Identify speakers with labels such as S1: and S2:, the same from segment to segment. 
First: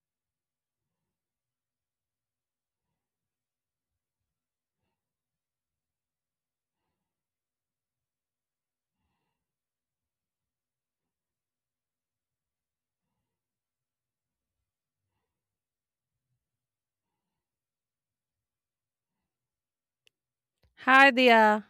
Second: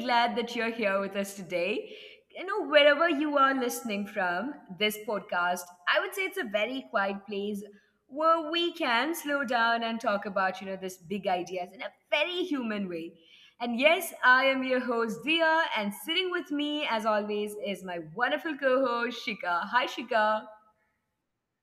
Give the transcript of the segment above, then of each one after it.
S1: glad that you're here with us today. You know, wherever you are listening from this podcast, I would say it's a very quiet place where we can slow down and talk about, you know, this big ideas in a very human way. And yes, I am your host Dia, and sitting with me, as always, is my wonderful co-host Shika. Hi, Shika.
S2: Hi, Dia.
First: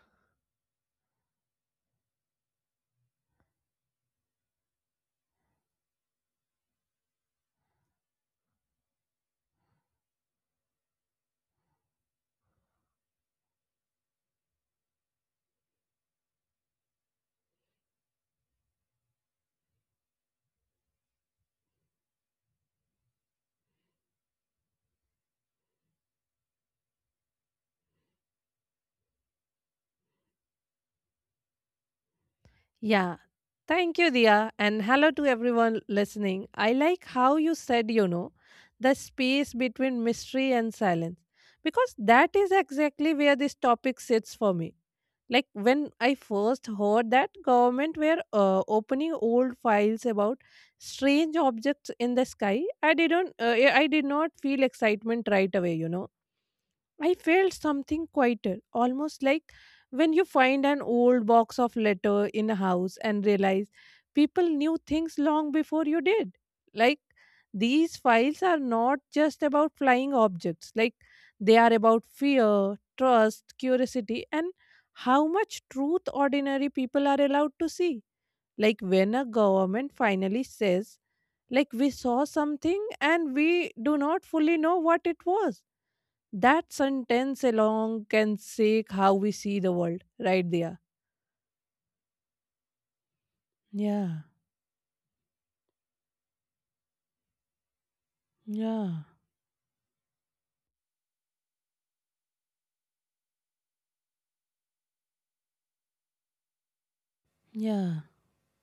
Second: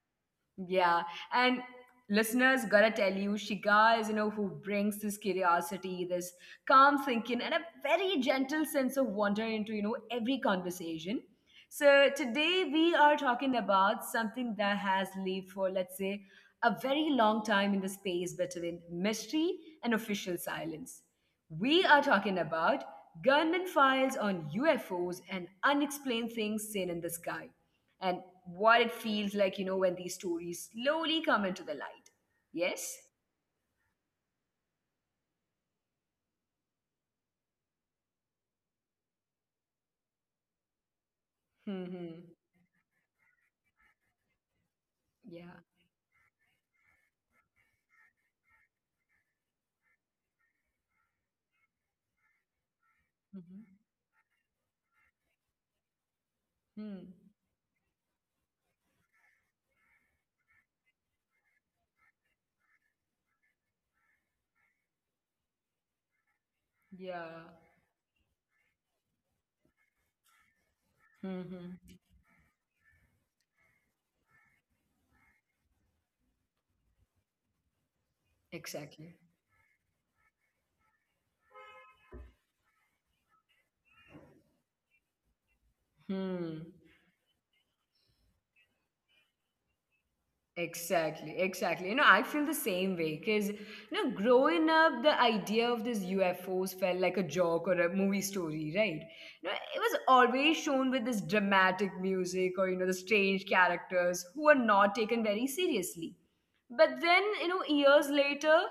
S1: Yeah, and listeners, gotta tell you, Shika is you know who brings this curiosity, this calm thinking, and a very gentle sense of wonder into you know every conversation. So today we are talking about something that has lived for let's say a very long time in the space between mystery and official silence. We are talking about government files on UFOs and unexplained things seen in the sky and what it feels like, you know, when these stories slowly come into the light. Yes?
S2: Yeah. Thank you, Dia. And hello to everyone listening. I like how you said, you know, the space between mystery and silence, because
S1: Mm-hmm.
S2: that is exactly where this topic sits for me. Like
S1: Yeah.
S2: when I first heard that government were opening old files about strange objects in the sky,
S1: Mm-hmm.
S2: I did not feel excitement right away. You know, I felt something quieter, almost like when you find an old box of letter in a house and realize people knew things long before you did. Like
S1: Yeah.
S2: these files are not just about flying objects, like they are
S1: Mm-hmm.
S2: about fear, trust, curiosity, and how much truth ordinary people are allowed to see. Like
S1: Exactly.
S2: when a government finally says, like we saw something and we do not fully know what it was,
S1: Hmm.
S2: that sentence alone can shake how we see the world, right there.
S1: Exactly, exactly. You know, I feel the same way because, you know,
S2: Yeah,
S1: growing up, the idea of this UFOs felt like a joke or a movie story, right?
S2: yeah,
S1: You know, it was always shown with this dramatic music or, you know, the strange characters who are not taken very seriously. But then, you know,
S2: yeah,
S1: years later,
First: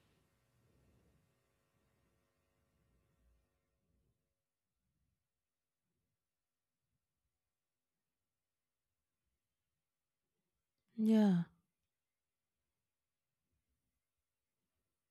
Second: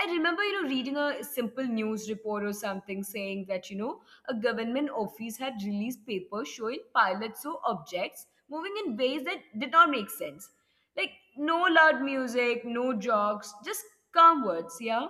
S1: I remember, you know, reading a simple news report or something saying that, you know, a government office had released papers showing pilots saw objects moving in ways that did not make sense like,
S2: yeah,
S1: no loud music, no jokes, just calm words, yeah?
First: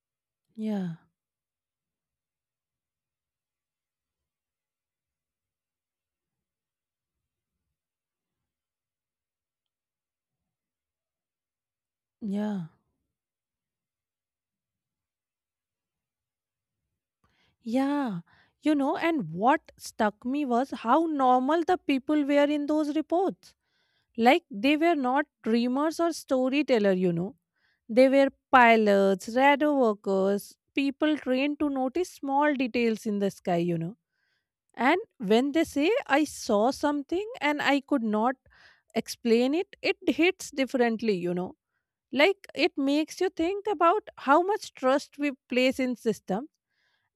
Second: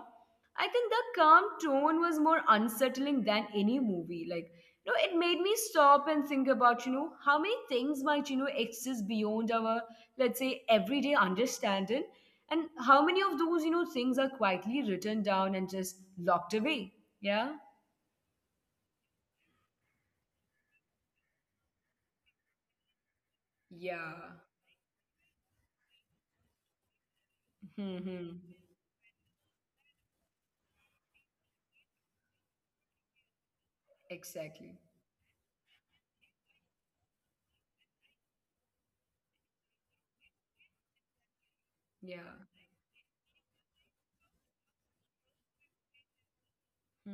S1: I think
S2: yeah,
S1: the calm tone was more unsettling than any movie. Like, you know, it made me stop and think about, you know, how many things might, you know, exist beyond our, let's say, everyday understanding,
S2: yeah.
S1: and how many of those, you know, things are quietly written down and just locked away, yeah?
S2: Yeah, you know, and what stuck me was how normal the people were in those reports.
S1: Yeah.
S2: Like they were not dreamers or storyteller, you know.
S1: Hmm.
S2: They were
S1: Hmm.
S2: pilots, radar workers, people trained to notice small details in the sky, you know.
S1: Exactly.
S2: And when they say, I saw something and I could not explain it, it hits differently, you know.
S1: Yeah.
S2: Like it makes you think about how much trust we place in systems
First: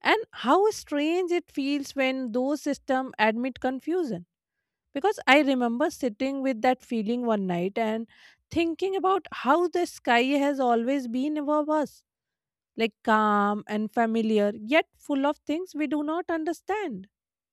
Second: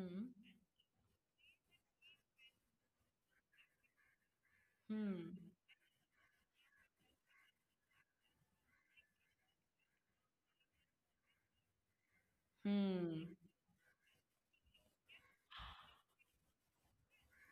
S2: and how strange it feels when those systems admit confusion. Because
S1: Hmm.
S2: I remember sitting with that feeling one night and thinking about how the sky has always been above us, like
S1: Hmm.
S2: calm and familiar, yet full of things we do not understand.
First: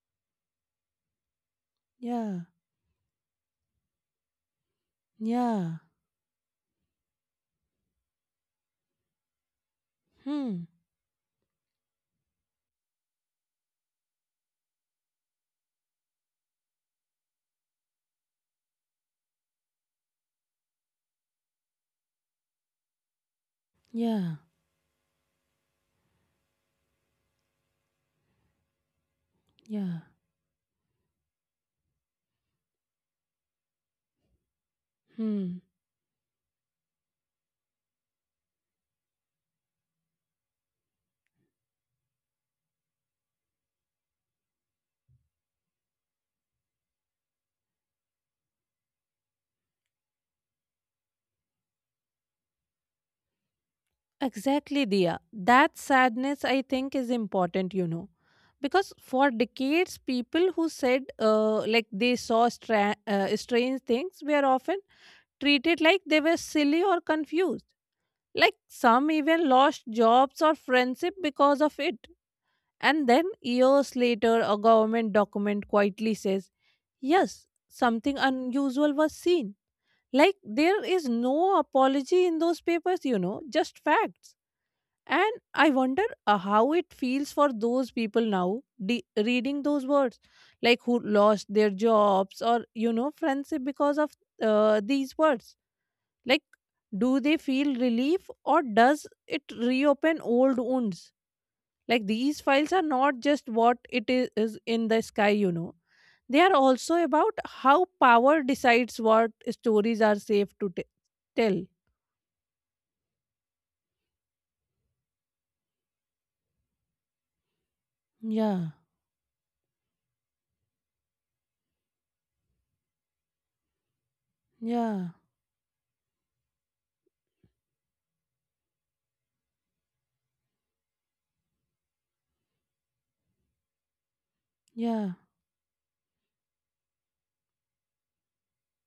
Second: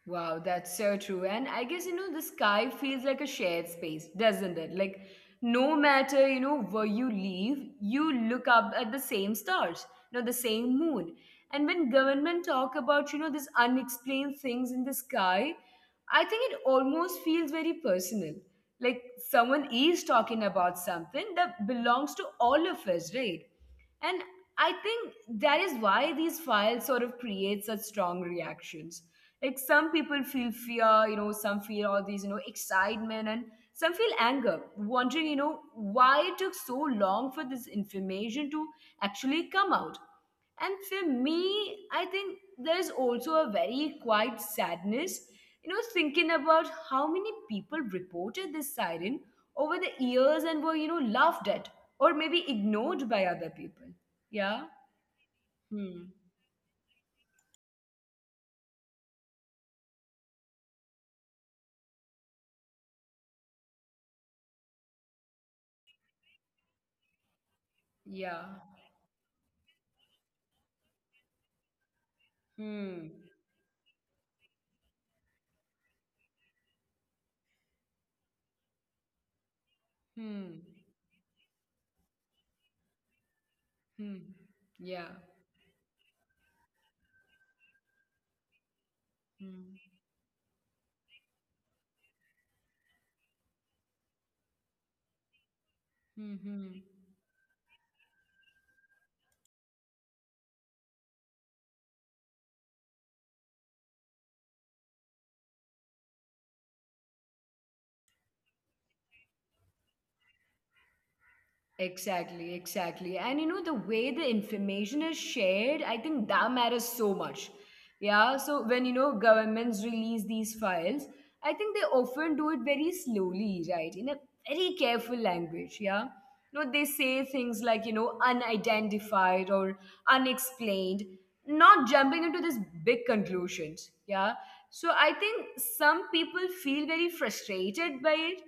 S1: Wow, that's so true. And I guess, you know, the
S2: Yeah,
S1: sky feels like a shared space, doesn't it? Like, no
S2: yeah.
S1: matter, you know, where you live, you look up at the same stars, you know, the
S2: Hmm.
S1: same moon. And when government talk about, you know, these unexplained things in the sky, I think it almost feels very personal. Like someone is talking about something that belongs to all of us, right? And
S2: Yeah.
S1: I think that is why these files sort of create such strong reactions. Like some
S2: Yeah.
S1: people feel fear, you know, some feel all these, you know, excitement, and some feel anger, wondering, you
S2: Hmm.
S1: know, why it took so long for this information to actually come out. And for me, I think there's also a very quiet sadness, you know, thinking about how many people reported this siren over the years and were, you know, laughed at or maybe ignored by other people. Yeah.
S2: Exactly, Dia. That
S1: Hmm.
S2: sadness, I think, is important, you know. Because for decades, people who said like they saw strange things were often treated like they were silly or confused.
S1: Yeah.
S2: Like some even lost jobs or friendship because of it. And
S1: Hmm.
S2: then years later, a government document quietly says, yes, something unusual was seen. Like,
S1: Hmm.
S2: there is no apology in those papers, you know, just facts.
S1: Hmm. Yeah.
S2: And I wonder how it feels for those people now reading
S1: Hmm.
S2: those words, like who lost their jobs or, you know, friendship because of these words.
S1: Hmm.
S2: Like,
S1: Hmm.
S2: do they feel relief or does it reopen old wounds? Like these files are not just what it is, in the sky, you know. They are also about how power decides what stories are safe to tell.
S1: Exactly, exactly. And you know, the way the information is shared, I think that matters so much. Yeah, so
S2: Yeah,
S1: when you know governments release these files, I think they often do it very slowly, right? In a very
S2: yeah,
S1: careful language, yeah. You know, they say things like, you know, unidentified or unexplained, not jumping into this big conclusions, yeah.
S2: yeah,
S1: So I think some people feel very frustrated by it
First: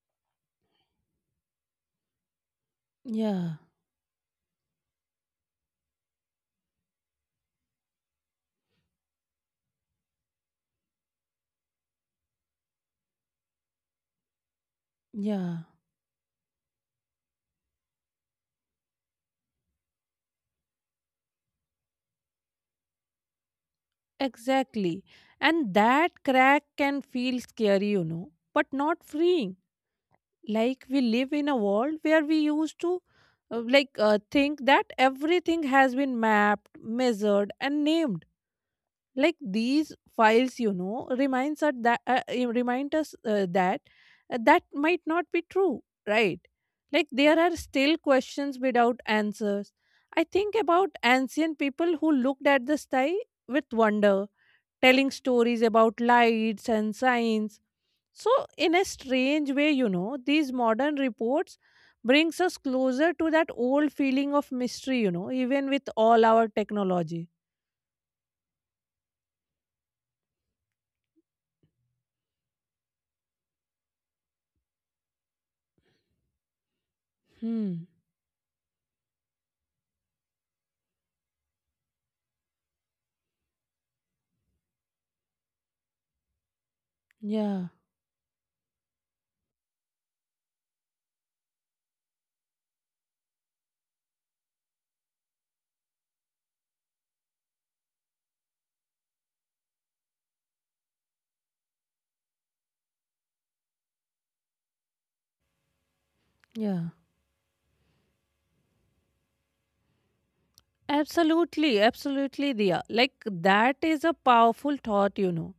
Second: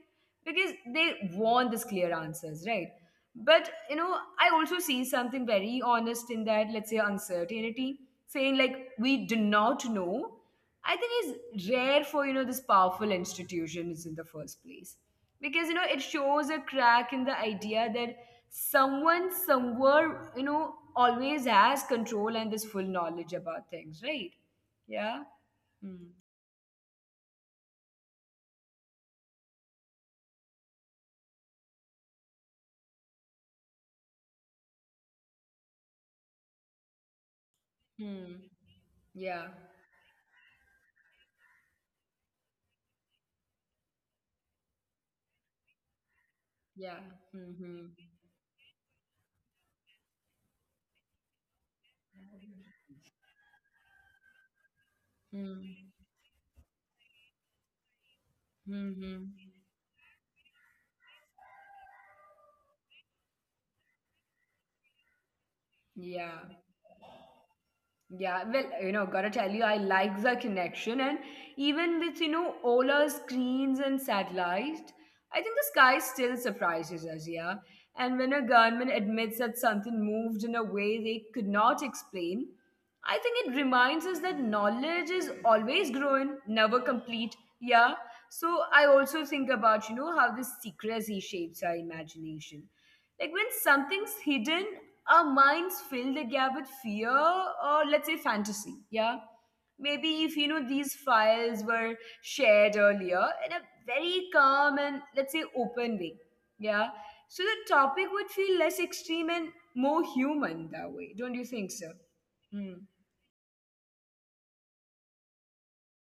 S1: because they want this clear answers, right?
S2: yeah,
S1: But you know, I also see something very honest in that, let's say uncertainty, saying like we do not know. I think is rare for you know this powerful institutions in the first place. Because you know
S2: yeah.
S1: it shows a crack in the idea that someone somewhere, you know, always has control and this full knowledge about things, right? Yeah.
S2: Exactly.
S1: Hmm.
S2: And that crack can feel scary, you know, but not freeing. Like we live in a world where we used to think that everything has been mapped, measured and
S1: Hmm.
S2: named,
S1: Yeah.
S2: like these files, you know, remind us that that might not be true, right?
S1: Yeah.
S2: Like
S1: Hmm.
S2: there
S1: Hmm.
S2: are still questions without answers. I think about ancient people who looked at the sky with wonder, telling
S1: Hmm.
S2: stories about lights and signs. So
S1: Hmm.
S2: in
S1: Hmm.
S2: a strange way, you know, these modern reports brings us closer to that old feeling of mystery, you know, even with all
S1: Yeah.
S2: our technology.
S1: Yeah, well, you know, gotta tell you, I like the connection, and even with you know Ola screens and satellites, I think the sky still surprises us. Yeah, and
S2: hmm
S1: when a government admits that something moved in a way they could not explain, I think it reminds us that knowledge is always growing, never complete. Yeah,
S2: yeah
S1: so I also think about you know how this secrecy shapes our imagination like when something's hidden, our minds fill the gap with fear or let's say fantasy. Yeah. Maybe if you know these files were shared earlier in a very calm and let's say open way. Yeah.
S2: yeah
S1: So the topic would feel less extreme and more human that way. Don't you think so?
S2: Absolutely,
S1: Hmm.
S2: absolutely, Diya. Like, that is a powerful thought, you know.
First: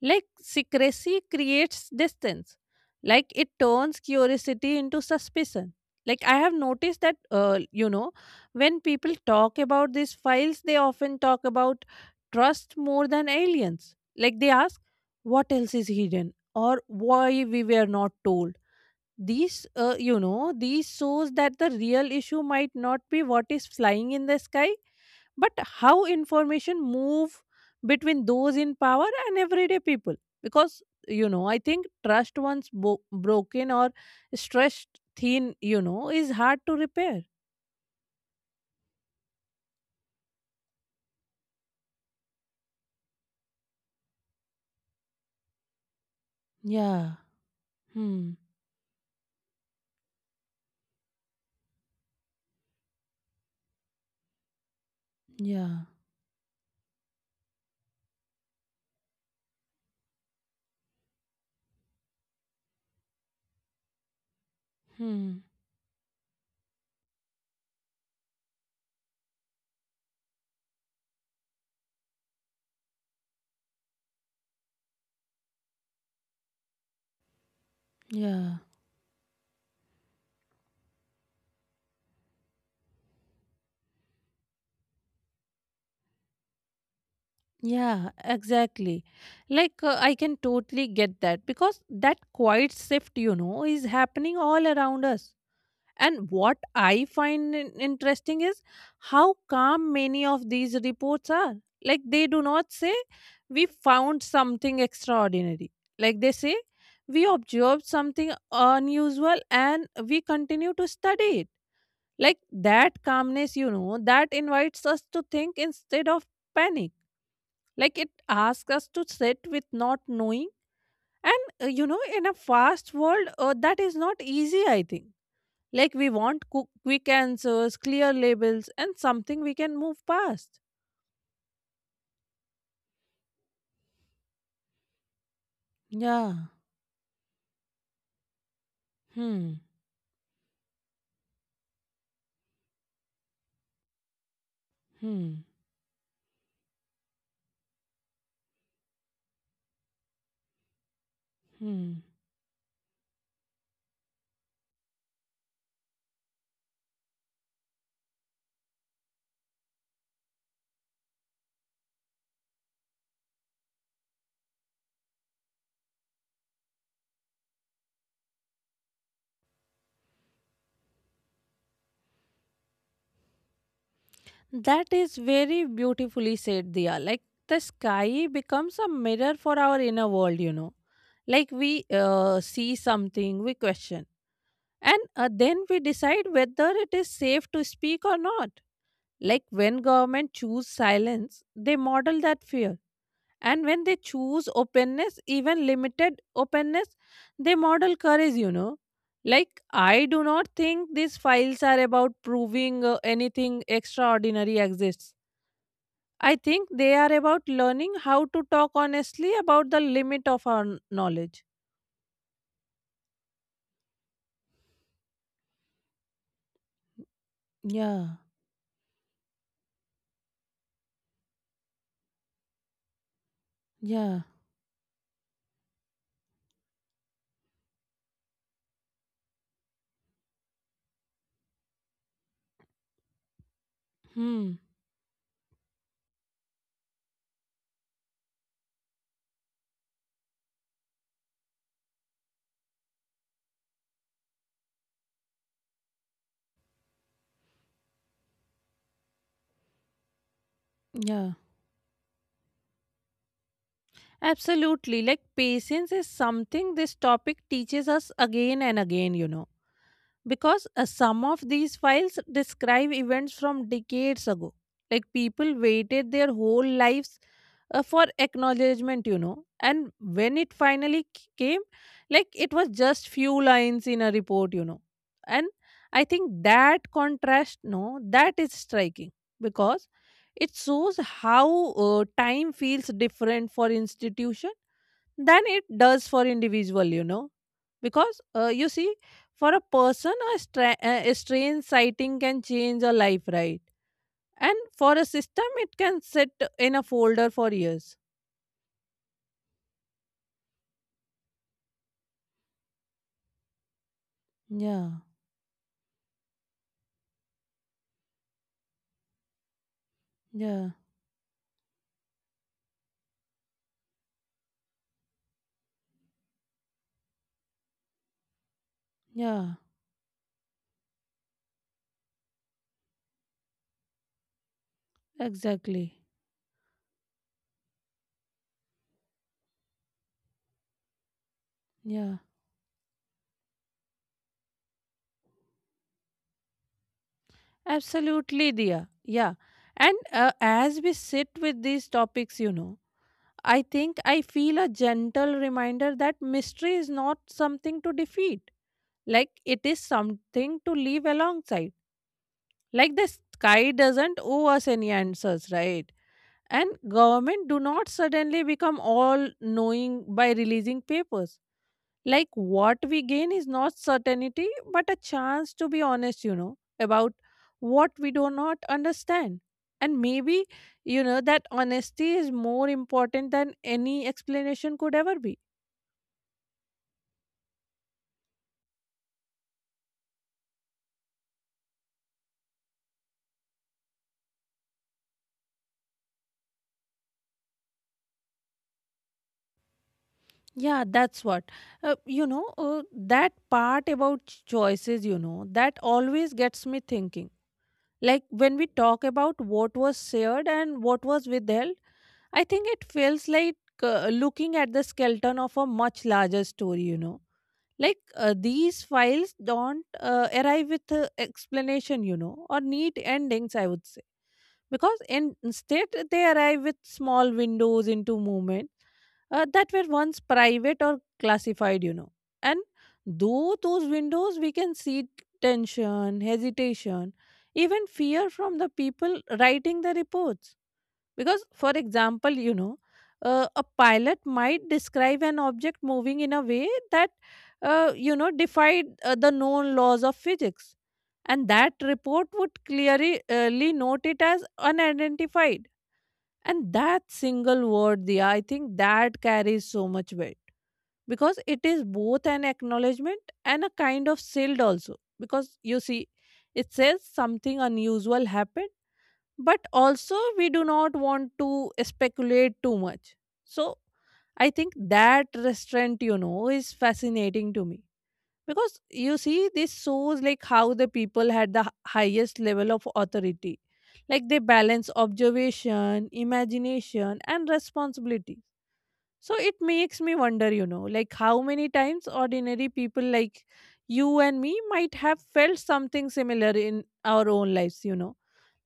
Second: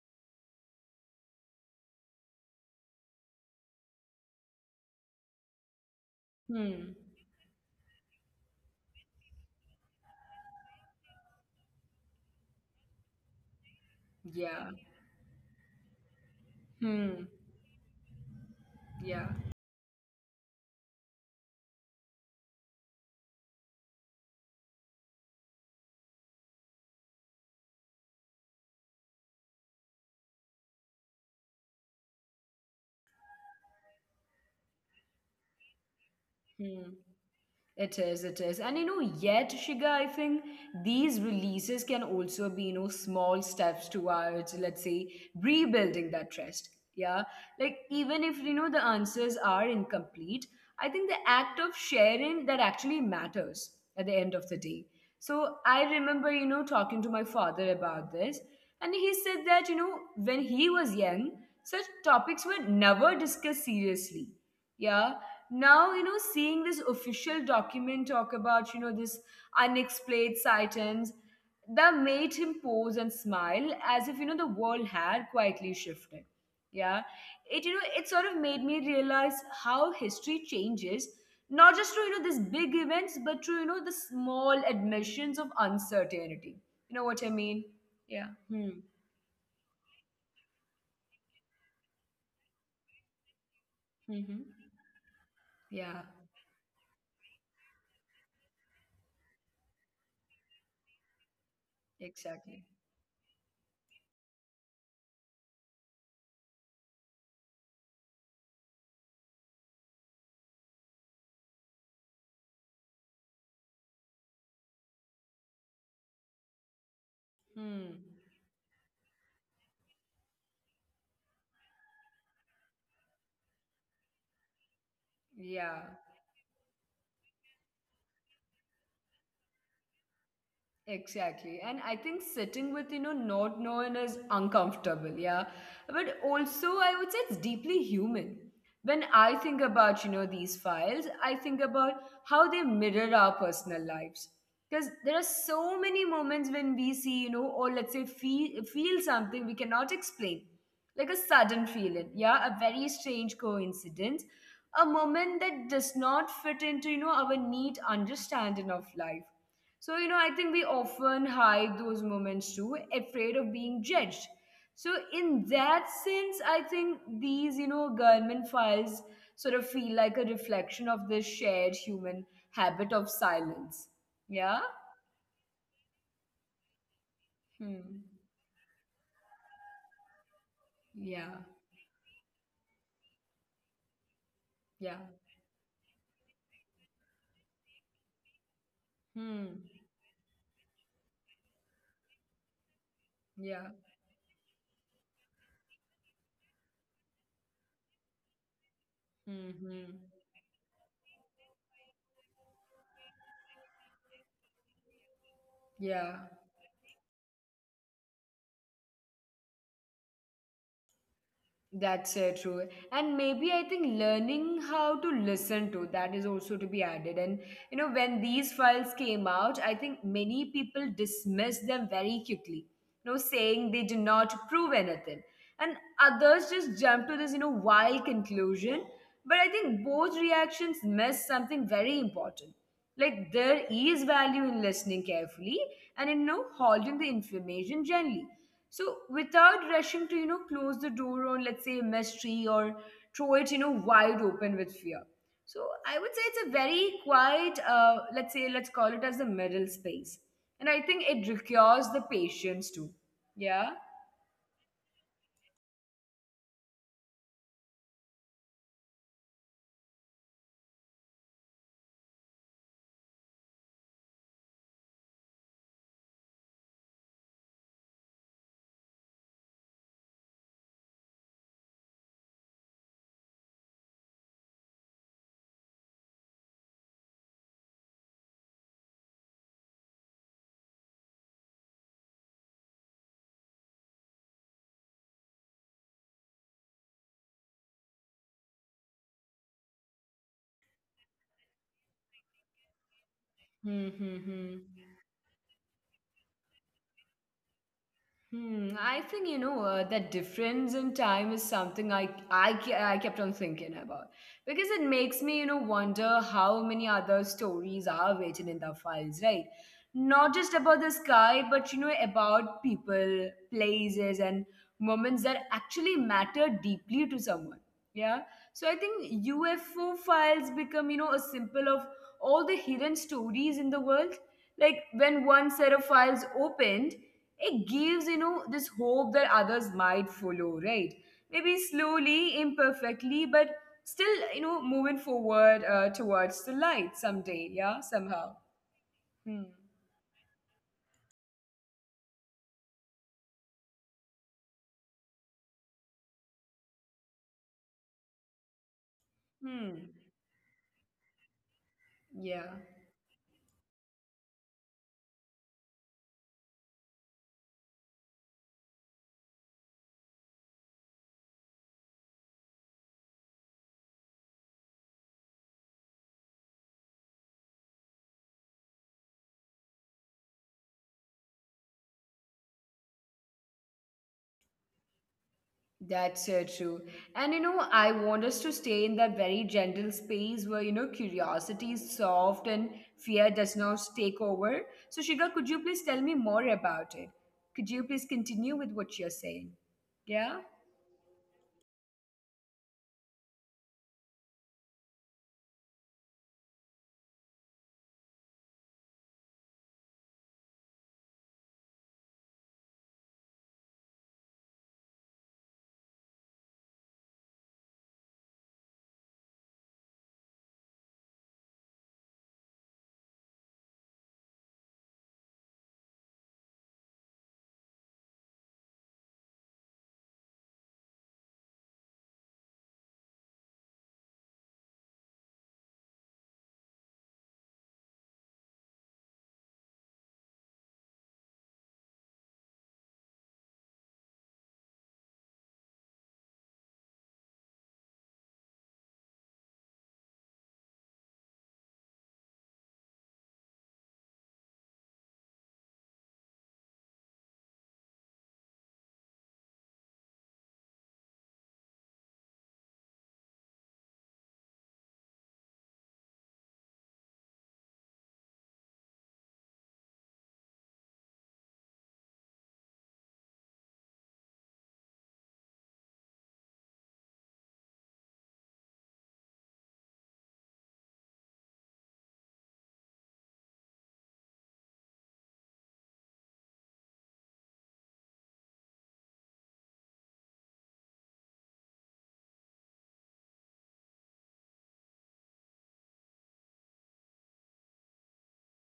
S2: Like, secrecy creates distance. Like, it turns curiosity into suspicion. Like, I have
S1: Hmm.
S2: noticed that, you know, when people talk about these files, they often talk about trust more than aliens. Like, they
S1: Yeah.
S2: ask, what else is hidden or
S1: Hmm.
S2: why we were not told.
S1: Yeah.
S2: These, you know, these shows that the real issue might not be what is flying in the sky but how information move between those in power and everyday people, because, you know, I think trust once broken or stressed thin, you know, is hard to
S1: Hmm.
S2: repair.
S1: It is, it is. And you know, yet, Shiga, I think these releases can also be, you know, small steps towards, let's say, rebuilding that trust.
S2: yeah
S1: Yeah. Like, even
S2: hmm
S1: if, you know, the answers are incomplete, I think the act of sharing that actually matters at the end of the day. So
S2: yeah
S1: I remember, you know, talking to my father about this, and he said that, you know, when he was young, such topics were never discussed seriously. Yeah,
S2: hmm
S1: now you know seeing this official document talk about you know this unexplained sightings, that made him pause and smile as if you know the world had quietly shifted. Yeah, it you know it sort of
S2: yeah
S1: made me realize how history changes, not just through you know these big events but through you know the small admissions of uncertainty. You know what I mean?
S2: yeah
S1: Yeah. Hmm.
S2: exactly. Like I can totally get that because that quiet shift, you know, is happening
S1: Hmm.
S2: all around us.
S1: Yeah.
S2: And what I find interesting is how calm many of these reports are. Like they do
S1: Exactly.
S2: not say, we found something extraordinary. Like they say, we observed something unusual and we continue to study it. Like that calmness, you know, that invites us to think instead of panic.
S1: Hmm.
S2: Like it asks us to sit with not knowing. And, you know, in a fast world, that is not easy, I think.
S1: Yeah.
S2: Like we want quick answers, clear labels, and something we can move past.
S1: Exactly. And I think sitting with, you know, not knowing is uncomfortable. Yeah. But
S2: Yeah.
S1: also, I would say it's deeply human. When I
S2: Hmm.
S1: think about, you know, these files, I think about how they mirror our personal lives. Because there are
S2: Hmm.
S1: so many moments when we see, you know, or let's say feel something we cannot explain, like a sudden
S2: Hmm.
S1: feeling. Yeah. A very strange coincidence. A moment that does not fit into, you know, our neat understanding of life. So, you know, I think we often hide those moments too, afraid of being judged. So, in that sense, I think these, you know, government files sort of feel like a reflection of this shared human habit of silence. Yeah?
S2: That is very beautifully said, Dia. Like the
S1: Hmm.
S2: sky becomes a mirror for our inner world, you know.
S1: Yeah.
S2: Like we see something, we question, and
S1: Yeah.
S2: then we decide whether it is safe to speak or not. Like
S1: Hmm.
S2: when government choose silence, they model that fear, and
S1: Yeah.
S2: when they choose openness, even limited openness, they model courage, you know.
S1: Hmm.
S2: Like I do
S1: Hmm.
S2: not think these files are about proving anything extraordinary exists.
S1: Yeah.
S2: I think they are about learning how to talk honestly about the limit of our knowledge.
S1: That's true. And maybe I think learning how to listen to that is also to be added. And you know,
S2: Yeah,
S1: when these files came out, I think many people dismissed them very quickly, you know, saying they do
S2: yeah,
S1: not prove anything. And others just jumped to this, you know, wild conclusion. But I think both reactions miss something very important. Like there is
S2: hmm
S1: value in listening carefully and in you know, holding the information gently. So without rushing to you know close the door on let's say a mystery or throw it you know wide open with fear. So I would say it's a very quiet let's say let's call it as the middle space, and I think it
S2: yeah,
S1: requires the patience too. Yeah.
S2: Absolutely. Like patience is something this topic teaches us again and again, you know, because some of these files describe events from decades ago. Like people waited their whole lives for acknowledgement, you know, and when it finally came, like it was just few lines in a report, you know. And I think that contrast, no, that is striking, because it shows how time feels different for institution than it does for individual, you know. Because you see, for a person, a, a strange sighting can change a life, right?
S1: Hmm. Hmm,
S2: And
S1: hmm.
S2: for a system, it can sit in a folder for years.
S1: Hmm, I think you know that difference in time is something I kept on thinking about because it
S2: Yeah,
S1: makes me you know wonder how many other stories are written in the files, right? Not just
S2: yeah,
S1: about the sky, but you know about people, places, and moments that actually matter deeply to someone. Yeah, so I think
S2: yeah,
S1: UFO files become you know a symbol of all the hidden stories in the world. Like when one set of
S2: exactly.
S1: files opened, it gives you know this hope that others might follow, right? Maybe
S2: Yeah,
S1: slowly, imperfectly, but still you know moving forward towards the light someday, yeah, somehow.
S2: absolutely, dear. Yeah.
S1: Hmm.
S2: And as we sit with these topics, you know, I think I feel a gentle reminder that mystery is not something to defeat. Like it
S1: Hmm.
S2: is something to live alongside.
S1: Yeah,
S2: Like the sky doesn't owe us any answers, right? And government do not suddenly become all knowing by releasing papers. Like what we gain is not certainty but a chance to be honest, you know, about what we do not understand. And maybe, you know, that honesty is more important than any explanation could ever be.
S1: that's so true. And you know I want us to stay in that very gentle space where you know curiosity is soft and fear does not take over. So Shiga, could you please tell me more about it? Could you please continue with what you're saying? Yeah.
S2: Yeah that's what, you know, that part about choices, you know, that always gets me thinking. Like when we talk about what was shared and what was withheld, I think it feels like looking at the skeleton of a much larger story, you know. Like these files don't arrive with explanation, you know, or neat endings, I would say. Because in, instead, they arrive with small windows into movement that were once private or classified, you know. And through those windows, we can see tension, hesitation, even fear from the people writing the reports, because, for example, you know, a pilot might describe an object moving in a way that, you know, defied the known laws of physics. And that report would clearly ly note it as unidentified. And that single word, Dia, I think that carries so much weight because it is both an acknowledgement and a kind of shield also. Because you see, it says something unusual happened but also we do not want to speculate too much. So I think that restraint, you know, is fascinating to me because you see this shows like how the people had the highest level of authority. Like they balance observation, imagination and responsibility. So it makes me wonder, you know, like how many times ordinary people like you and me might have felt something similar in our own lives, you know,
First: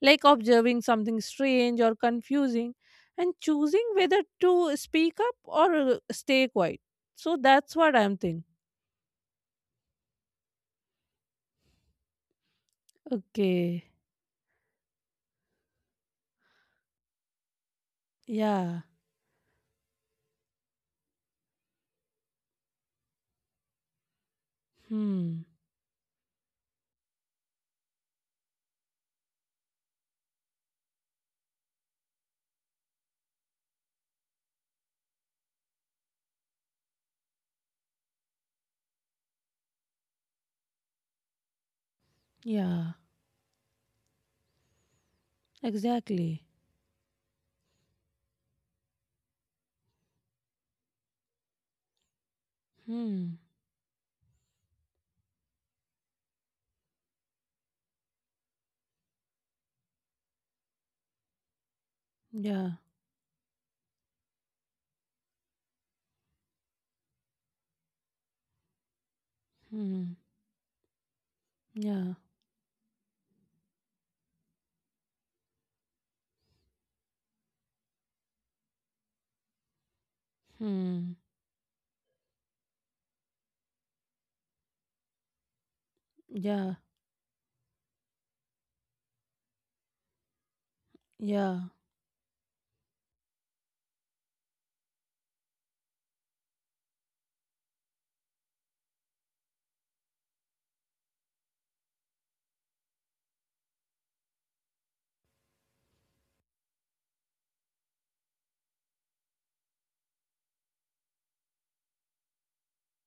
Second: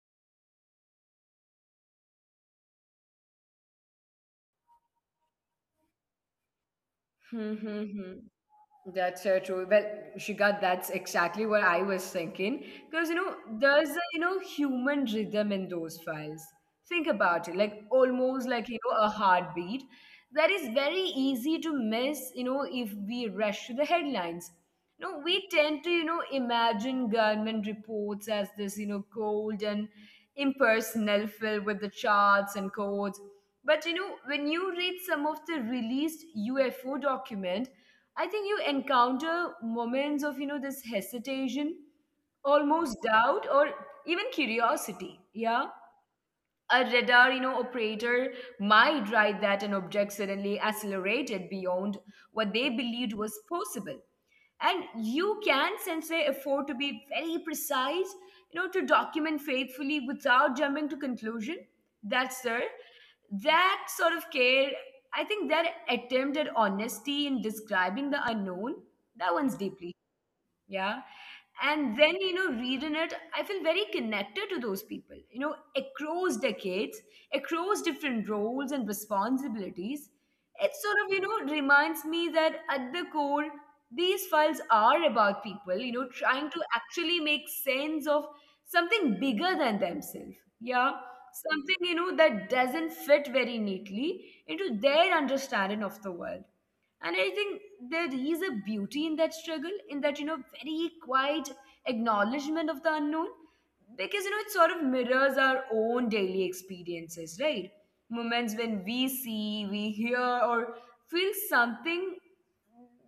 S2: like observing something strange or confusing and choosing whether to speak up or stay quiet. So
S1: Hmm.
S2: that's
S1: Hmm.
S2: what
S1: Hmm.
S2: I'm thinking.
S1: That's so true. Well, Shika, that's exactly what I was thinking. Because, you know,
S2: Okay.
S1: there's a, you know, human rhythm in those files. Think about it, like almost like,
S2: Yeah.
S1: you know, a heartbeat that is very easy to miss, you know, if we rush to the headlines. No,
S2: Hmm.
S1: we tend to, you know, imagine government reports as this, you know, cold and impersonal, filled with the charts and codes. But, you know, when you read some of the released UFO document, I think you encounter moments of, you know, this hesitation,
S2: Yeah.
S1: almost doubt, or even curiosity. Yeah.
S2: Exactly.
S1: A radar, you know, operator might write that an object suddenly accelerated beyond what they believed
S2: Hmm.
S1: was possible. And you can, since they afford to be very precise, you know, to document faithfully without jumping to conclusion. That's
S2: Yeah.
S1: there. That sort of care, I think that attempt at honesty in describing the unknown, that one's deeply
S2: Hmm.
S1: yeah and then
S2: Yeah.
S1: reading it, I feel very connected to those people, across decades, across different roles and responsibilities. It sort
S2: Hmm.
S1: of reminds me that at the core, these files are about people trying to
S2: Yeah.
S1: actually make sense of something bigger than themselves yeah
S2: Yeah.
S1: Something that doesn't fit very neatly into their understanding of the world. And I think there is a beauty in that struggle, in that, very quiet acknowledgement of the unknown, because, it sort of mirrors our own daily experiences, right? Moments when we see, we hear, or feel something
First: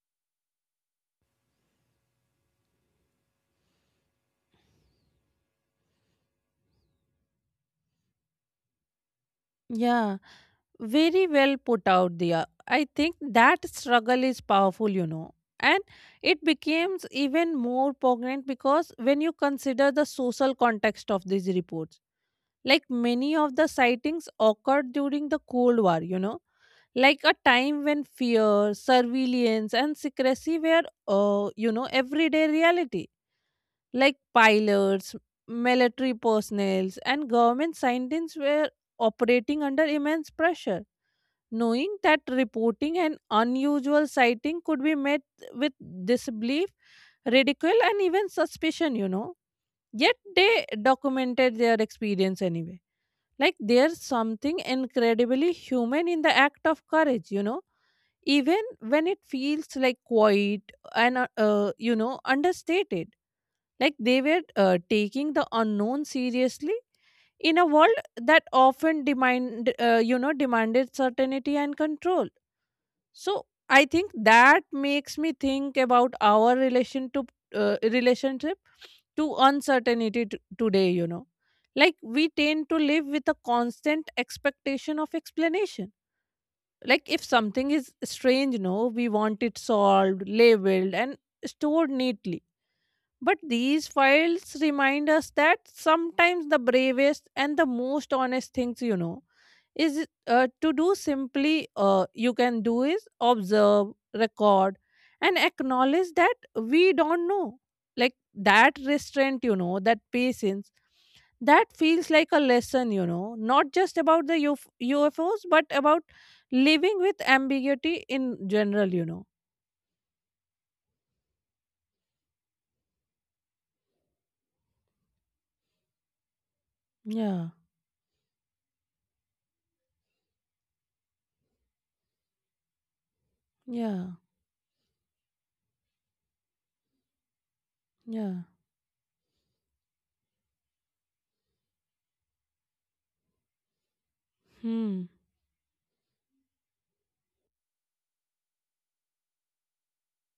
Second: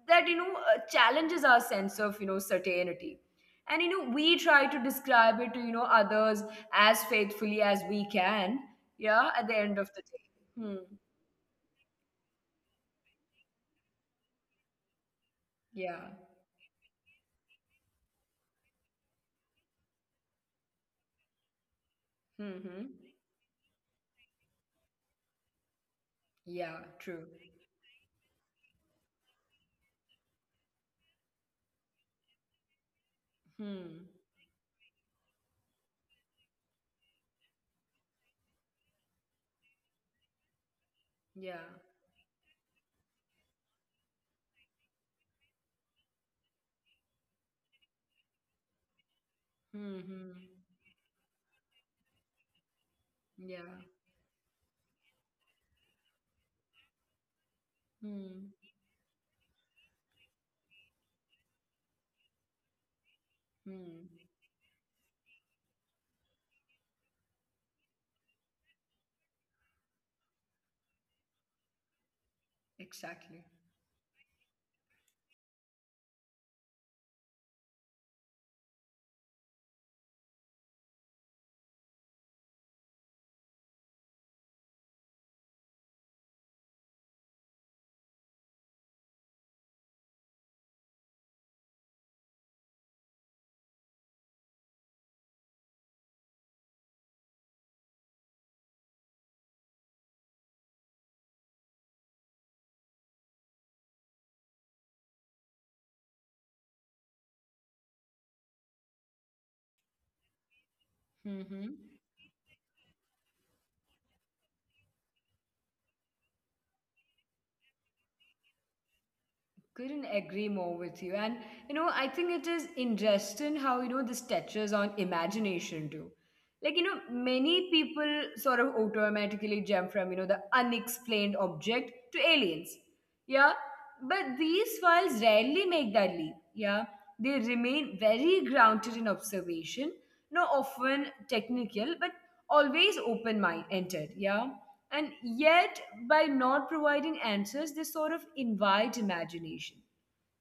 S1: that, challenges our sense of, certainty. And, we try to describe it to, others as faithfully as we can, yeah, at the end of the
S2: Yeah.
S1: day. Hmm.
S2: Very well put out there. I think that struggle is powerful, you know, and
S1: Yeah.
S2: it becomes even more poignant because when you consider the social context of these reports, like
S1: Mm-hmm.
S2: many of the sightings occurred during the Cold War, you know,
S1: Yeah,
S2: like
S1: true.
S2: a time when fear, surveillance and secrecy were you know, everyday reality.
S1: Hmm.
S2: Like pilots, military personnel, and government scientists were operating under immense pressure,
S1: Yeah.
S2: knowing that reporting an unusual sighting could be met with disbelief, ridicule, and even suspicion, you know.
S1: Hmm.
S2: Yet
S1: Hmm.
S2: they documented their experience anyway. Like
S1: Yeah.
S2: there's something incredibly human in the act of courage, you know,
S1: Hmm.
S2: even when it feels like quiet and you know, understated. Like
S1: Hmm.
S2: they were taking the unknown seriously in a world that often demand you know, demanded certainty and control.
S1: Exactly.
S2: So I think that makes me think about our relationship to uncertainty today. You know, like we tend to live with a constant expectation of explanation. Like if something is strange, no, we want it solved, labeled, and stored neatly, but these files remind us that sometimes the bravest and the most honest things is to do simply you can do is observe, record, and acknowledge that we don't know. Like that restraint, you know, that patience,
S1: Hmm.
S2: that
S1: Hmm.
S2: feels like a lesson, not just about the UFOs, but about living with ambiguity in general.
S1: Couldn't agree more with you. And, I think it is interesting how, this touches on imagination too. Like,
S2: Yeah,
S1: many people sort of automatically jump from, the unexplained object to aliens. Yeah.
S2: yeah,
S1: But these files rarely make that leap. Yeah. They remain very
S2: yeah.
S1: grounded in observation, no often technical, but always open mind entered. Yeah.
S2: Hmm.
S1: And yet, by not providing answers, they sort of invite imagination.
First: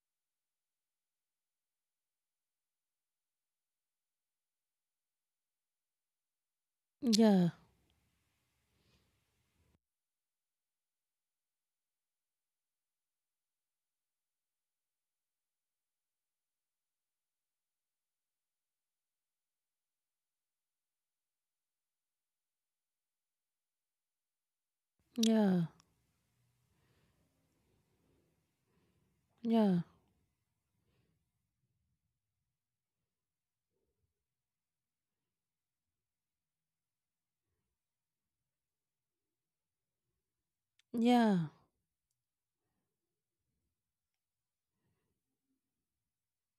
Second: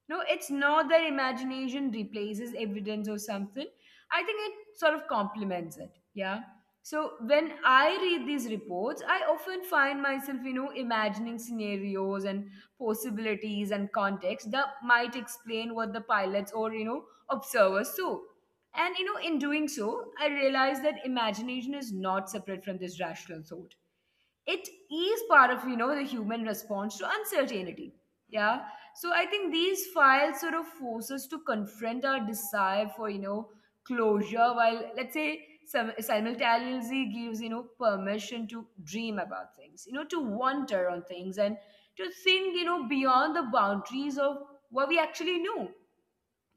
S1: No, it's not that imagination replaces evidence or something. I think it sort of complements it. Yeah. So
S2: Yeah.
S1: when I read these reports, I often find myself, imagining scenarios and possibilities and context that might explain what the pilots or, observers saw. And, in doing so, I realize that imagination is not separate from this rational thought. It
S2: Yeah,
S1: is part of the human response to uncertainty. Yeah. So I
S2: yeah,
S1: think these files sort of force us to confront our desire for closure, while let's say some simultaneously gives permission to dream about things, to wonder on things,
S2: yeah,
S1: and to think beyond the boundaries of what we actually know.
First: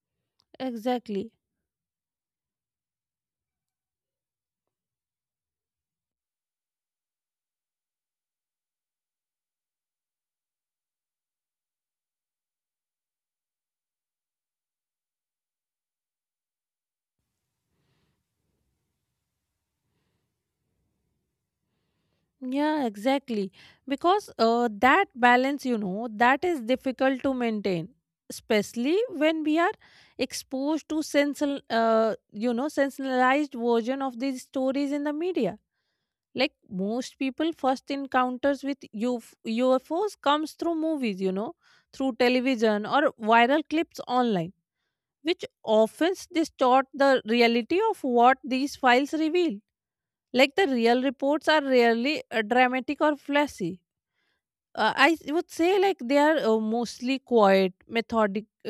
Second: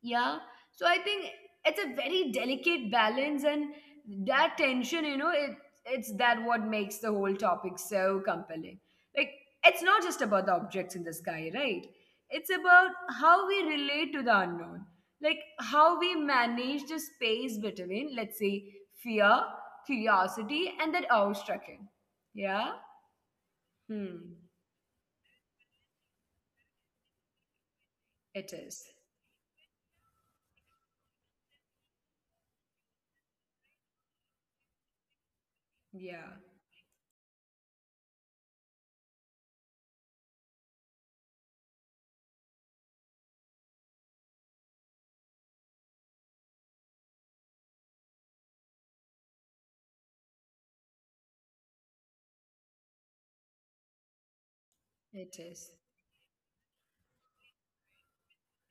S1: Yeah. So I think
S2: exactly.
S1: it's a very delicate balance, and that tension, it's that what makes the whole topic so compelling. Like, it's not just about the objects in the sky, right? It's about how we relate to the unknown. Like, how we manage the space between, let's say, fear, curiosity, and that awestrucking. Yeah.
S2: Yeah, exactly. Because
S1: Hmm.
S2: uh, that balance, that is difficult to maintain,
S1: It is,
S2: especially when we are exposed to you know, sensationalized version of these stories in the media.
S1: yeah,
S2: Like most people, first encounters with U F O's comes through movies, you know, through television or viral clips online, which often distort the reality of what these files reveal. Like the real reports are rarely dramatic or flashy. I
S1: it
S2: would
S1: is.
S2: say like they are mostly quiet, methodical,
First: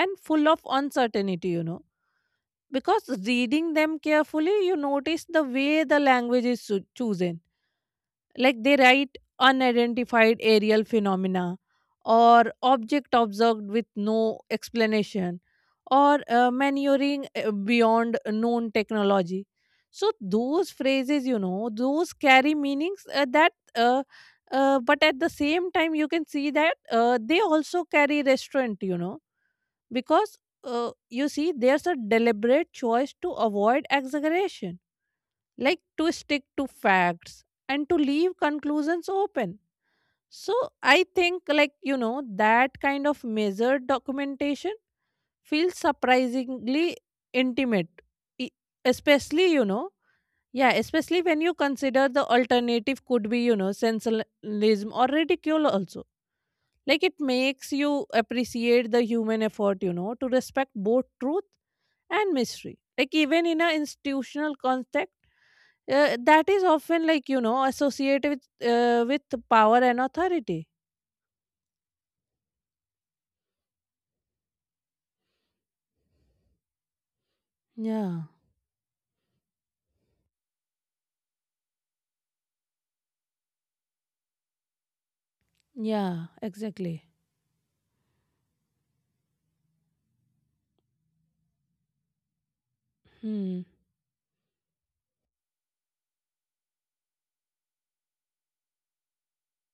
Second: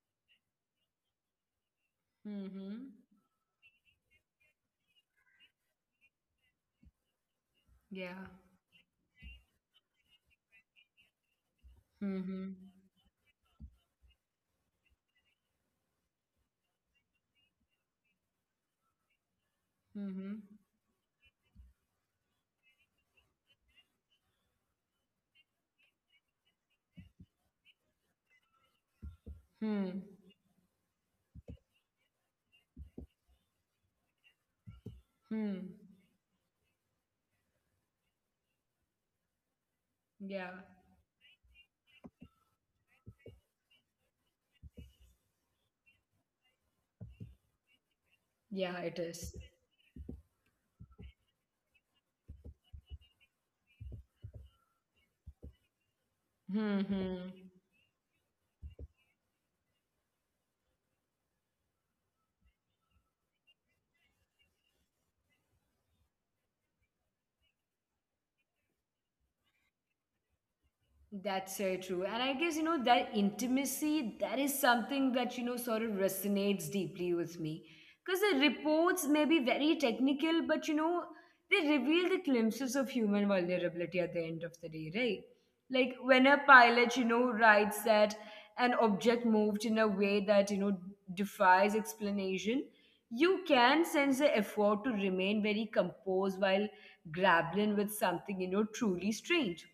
S2: and full of uncertainty.
S1: Mm-hmm.
S2: Because reading them carefully, you notice the way the language is chosen.
S1: Yeah.
S2: Like they write unidentified aerial phenomena or
S1: Mm-hmm.
S2: object observed with no explanation, or maneuvering beyond known technology. So
S1: Mm-hmm.
S2: those phrases, you know, those carry meanings that but at the same time you can see that they also carry restraint, you know,
S1: Hmm.
S2: because you see there's a deliberate choice to avoid exaggeration,
S1: Hmm.
S2: like to stick to facts and to leave conclusions open.
S1: Yeah.
S2: So I think, like, you know, that kind of measured documentation feels surprisingly intimate. E-
S1: Yeah, it is.
S2: Especially, you know, yeah, especially when you consider the alternative could be, you know, sensationalism or ridicule also.
S1: Hmm.
S2: Like it
S1: Hmm.
S2: makes you appreciate the human effort, you know, to respect both truth and mystery, like even in an institutional context that is often, like, you know, associated with power and authority.
S1: That's so true. And I guess, that intimacy, that is something that, sort of resonates deeply with me. Because
S2: Yeah.
S1: the reports may be very technical, but, they reveal the glimpses of human vulnerability at the end of the day, right? Like when
S2: Yeah.
S1: a pilot,
S2: Exactly.
S1: writes that an object moved in a way that, defies explanation, you
S2: Hmm.
S1: can sense the effort to remain very composed while grappling with something, truly strange.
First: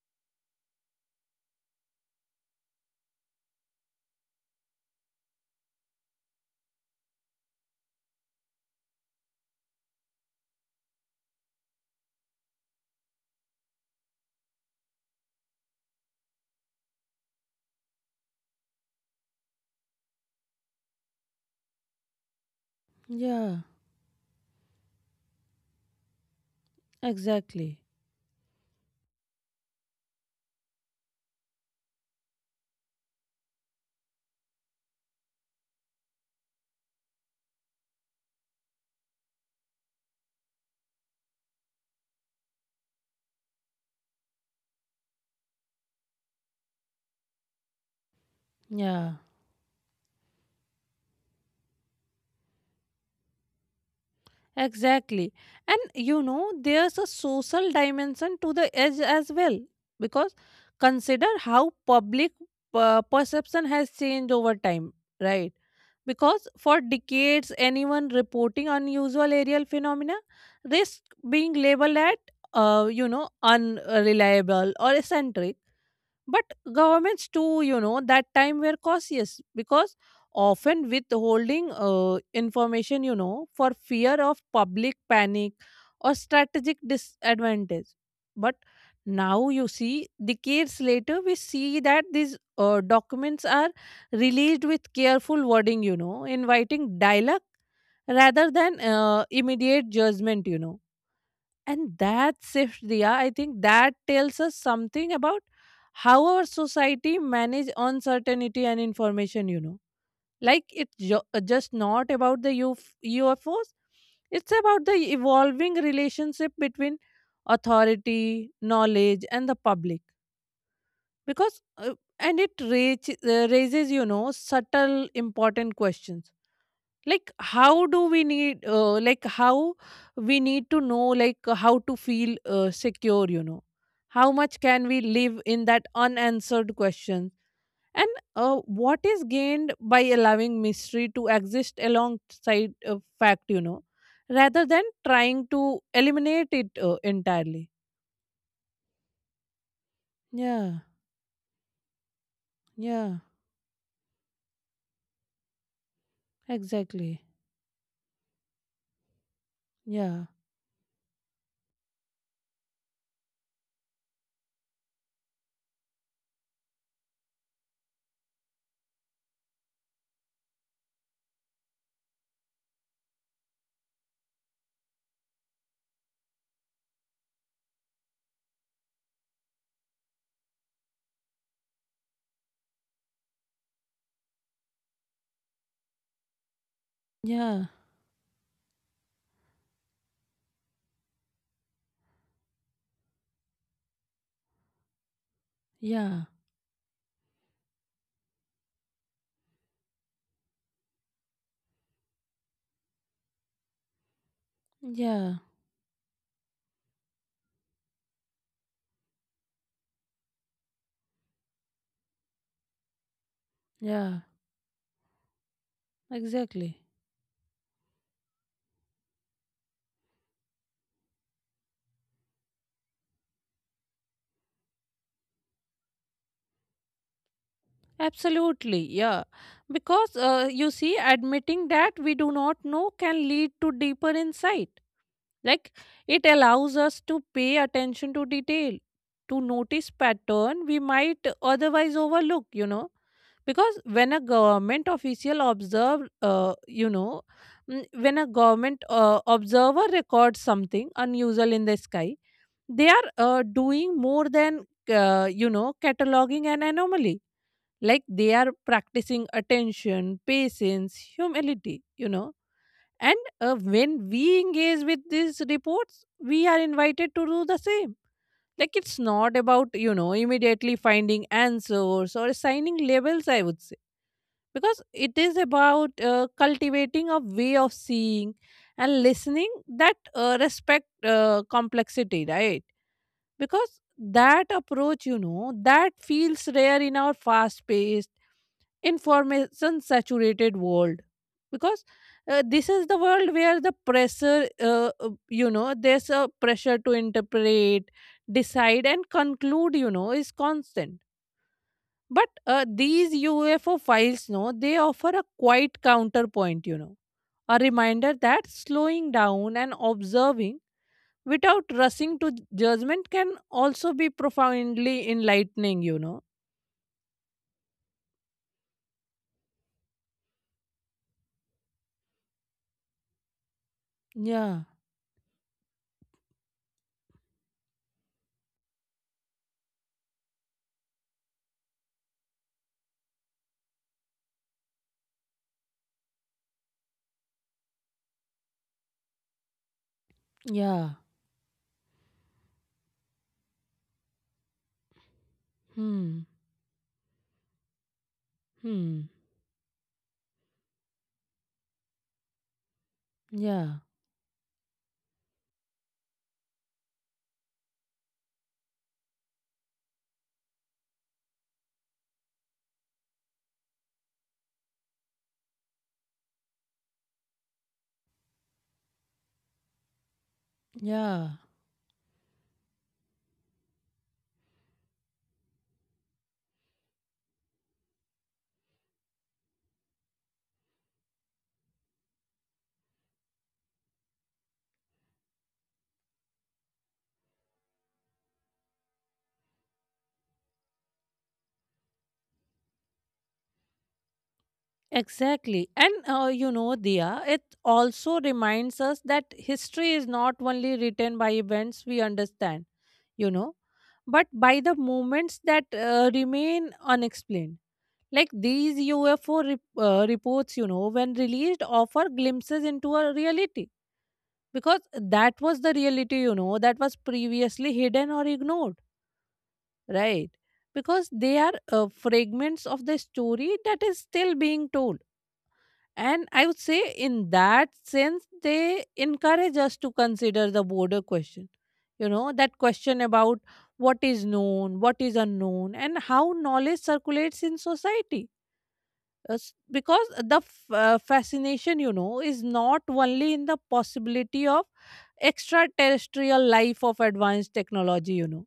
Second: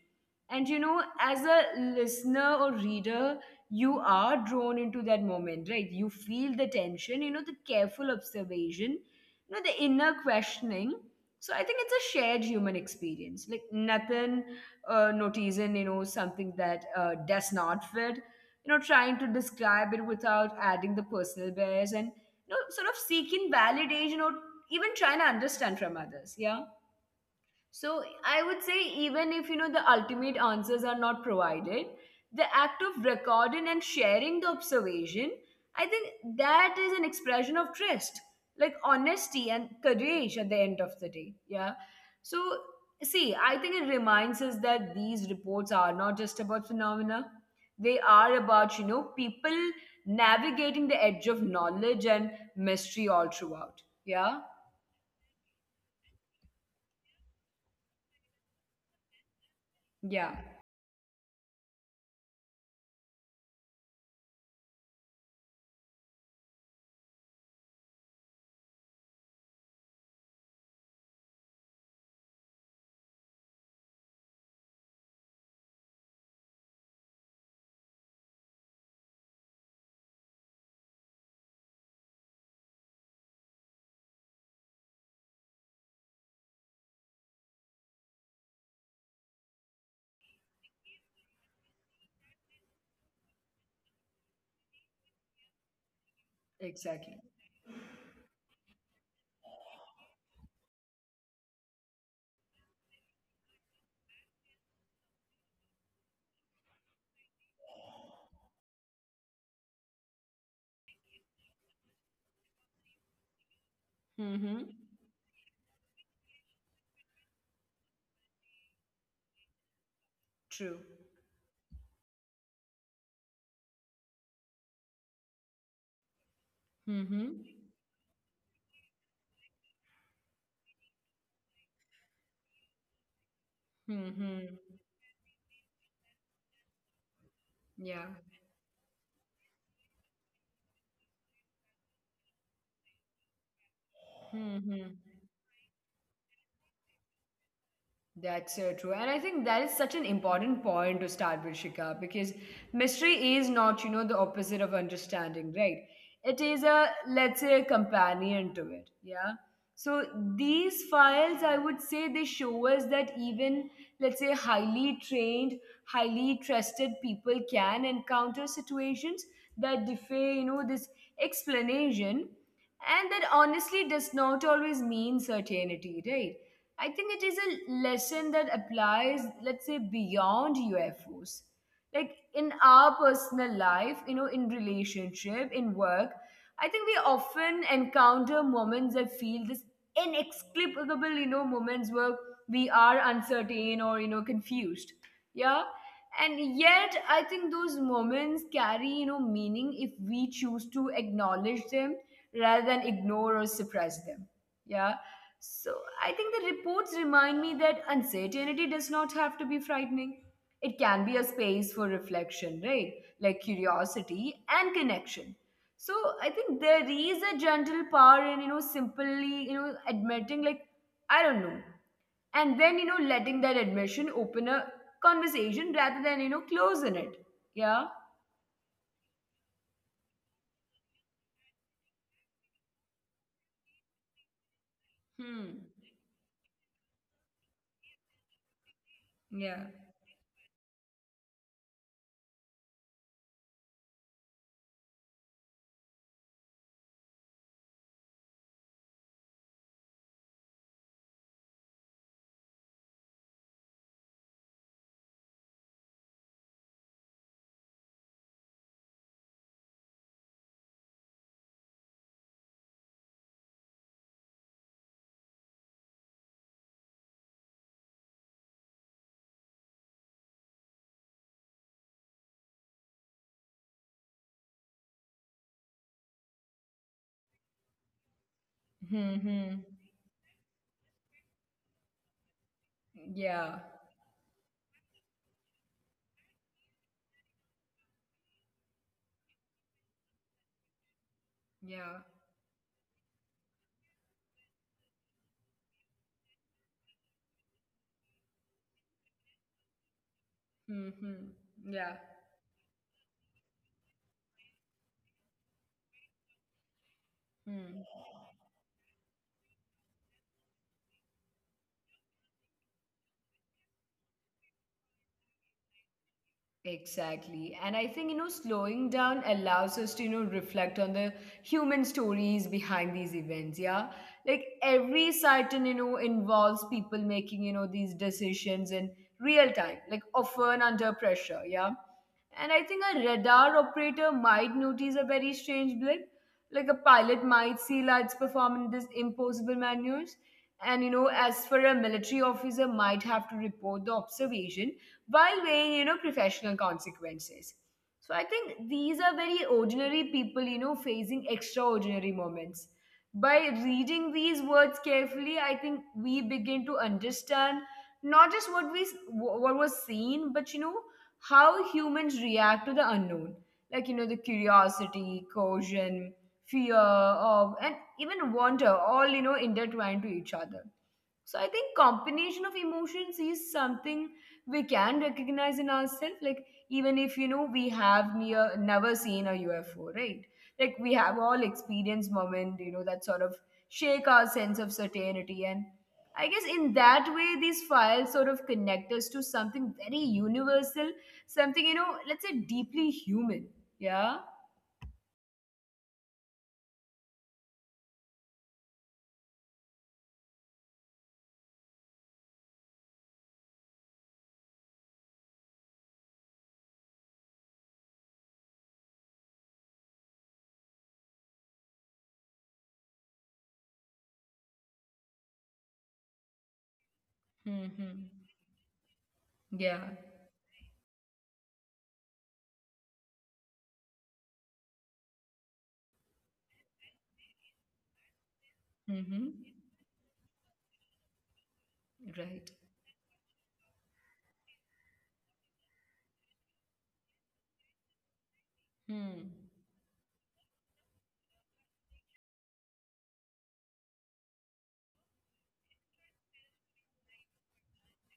S1: And as a listener or reader, you are drawn into that moment, right? You feel the tension, the careful observation, the inner questioning. So I think it's a shared human experience, like nothing noticing, something that does not fit, trying to describe it without adding the personal bias, and, sort of seeking
S2: Yeah.
S1: validation, or even trying to understand from others. Yeah.
S2: Exactly.
S1: So I would say, even if the ultimate answers are not provided, the act of recording and sharing the observation, I think that is an expression of trust, like honesty and courage at the end of the day. Yeah. So see, I think it reminds us that these reports are not just about phenomena. They are
S2: Yeah.
S1: about, people navigating the edge of knowledge and mystery all throughout. Yeah.
S2: Exactly. And you know, there's a social dimension to the edge as well. Because
S1: Yeah.
S2: consider how public perception has changed over time, right? Because for decades, anyone reporting unusual aerial phenomena risk being labeled at, you know, unreliable or eccentric, but governments too, you know, that time were cautious because often withholding information, you know, for fear of public panic or strategic disadvantage. But now you see, decades later, we see that these documents are released with careful wording, you know, inviting dialogue
S1: Exactly.
S2: rather than immediate judgment, you know. And that shift, Dia, I think that tells us something about how our society manage uncertainty and information. You know, like it's just not about the UFUF O's; it's about the
S1: Mm-hmm.
S2: evolving relationship between authority, knowledge, and the public.
S1: True.
S2: Because uh, and it raise, uh, raises, you know, subtle important questions, like how
S1: Mm-hmm.
S2: do we need like how we need to know, like how to feel secure, you know, how much can we
S1: Mm-hmm.
S2: live in that unanswered question, and uh,
S1: Yeah.
S2: what is gained by allowing mystery to exist alongside fact, you know, rather than
S1: Mm-hmm.
S2: trying to eliminate it entirely.
S1: That's so true. And I think that is such an
S2: Yeah,
S1: important point to start with, Shika, because
S2: yeah,
S1: mystery is not, the opposite of understanding, right? It is a,
S2: exactly,
S1: let's say, a companion to it. Yeah. So
S2: yeah,
S1: these files, I would say, they show us that even, let's say, highly trained, highly trusted people can encounter situations that defy, this explanation. And that honestly does not always mean certainty, right? I think it is a lesson that applies, let's say, beyond UFOs. Like in our personal life, in relationship, in work, I think we often
S2: yeah.
S1: encounter moments that feel this inexplicable, moments where we are uncertain or, confused. Yeah.
S2: Yeah,
S1: And yet, I think those moments carry, meaning if we choose to acknowledge them rather than ignore or suppress them. Yeah.
S2: yeah,
S1: So I think the reports remind me that uncertainty does not have to be frightening. It can be a space for reflection, right? Like
S2: yeah,
S1: curiosity and connection. So I think
S2: exactly.
S1: there is a gentle power in, simply, admitting like, I don't know. And then, letting that admission open a conversation rather than, closing it. Yeah?
S2: Absolutely, yeah. Because you see, admitting that we do not know can lead to deeper insight.
S1: Hmm.
S2: Like, it allows us to pay attention to detail, to
S1: Yeah.
S2: notice pattern we might otherwise overlook, you know. Because when a government official observe, you know, mm, when a government observer records something unusual in the sky, they are doing more than you know, cataloging an anomaly. Like they are practicing attention, patience, humility, you know. And when we engage with these reports we are invited to do the same. Like it's not about, you know, immediately finding answers or assigning labels, I would say, because it is about cultivating a way of seeing and
S1: Hmm.
S2: listening
S1: Hmm.
S2: that respect complexity, right?
S1: Yeah.
S2: Because that approach, you know, that feels rare in our fast paced, information saturated world, because
S1: Yeah.
S2: this is the world where the pressure, you know, there's a pressure to interpret, decide and conclude, you know, is constant.
S1: Hmm. Hmm. Yeah.
S2: But these UFO files, no, they offer a quite counterpoint, you know, a reminder
S1: Hmm.
S2: that slowing down and observing without rushing to judgment can also be profoundly enlightening, you know.
S1: Exactly. And I think, slowing down allows us to, reflect on the human stories behind these events. Yeah.
S2: Yeah,
S1: Like every sighting, involves people making, these decisions in real time, like often under pressure. Yeah. And I think a radar operator might notice a very strange blip. Like a pilot might see lights performing these impossible maneuvers.
S2: yeah,
S1: And as for a military officer might have to report the observation, while weighing,
S2: hmm,
S1: professional consequences. So I think
S2: hmm,
S1: these are very ordinary people, facing extraordinary moments. By
S2: yeah,
S1: reading these words carefully, I think we begin to understand not just what was seen, but how humans react to the unknown, like the curiosity, caution, fear, of, and even wonder, all intertwined to each other.
S2: yeah.
S1: So I think combination of emotions is something we can recognize in ourselves, like even if we have near never seen a UFO, right? Like we have all experience moment, that sort of shake our sense of certainty. And I guess in that way, these files sort of connect us to something very universal, something let's say deeply human. Yeah.
S2: Exactly. And you know, Dia, it also reminds us that history is not only written by events we understand, you know, but by the moments that remain unexplained. Like these UFO reports, you know, when released, offer glimpses into a reality, because that was the reality, you know, that was previously hidden or
S1: Hmm.
S2: ignored,
S1: Yeah.
S2: right? Because they are fragments of the story that is still being told. And I would say, in that sense, they encourage
S1: Hmm.
S2: us to consider the border question, you know, that
S1: Right.
S2: question about what is known, what is unknown, and how knowledge circulates in society. us-
S1: Hmm.
S2: because the f- uh, fascination, you know, is not only in the possibility of extraterrestrial life of advanced technology, you know,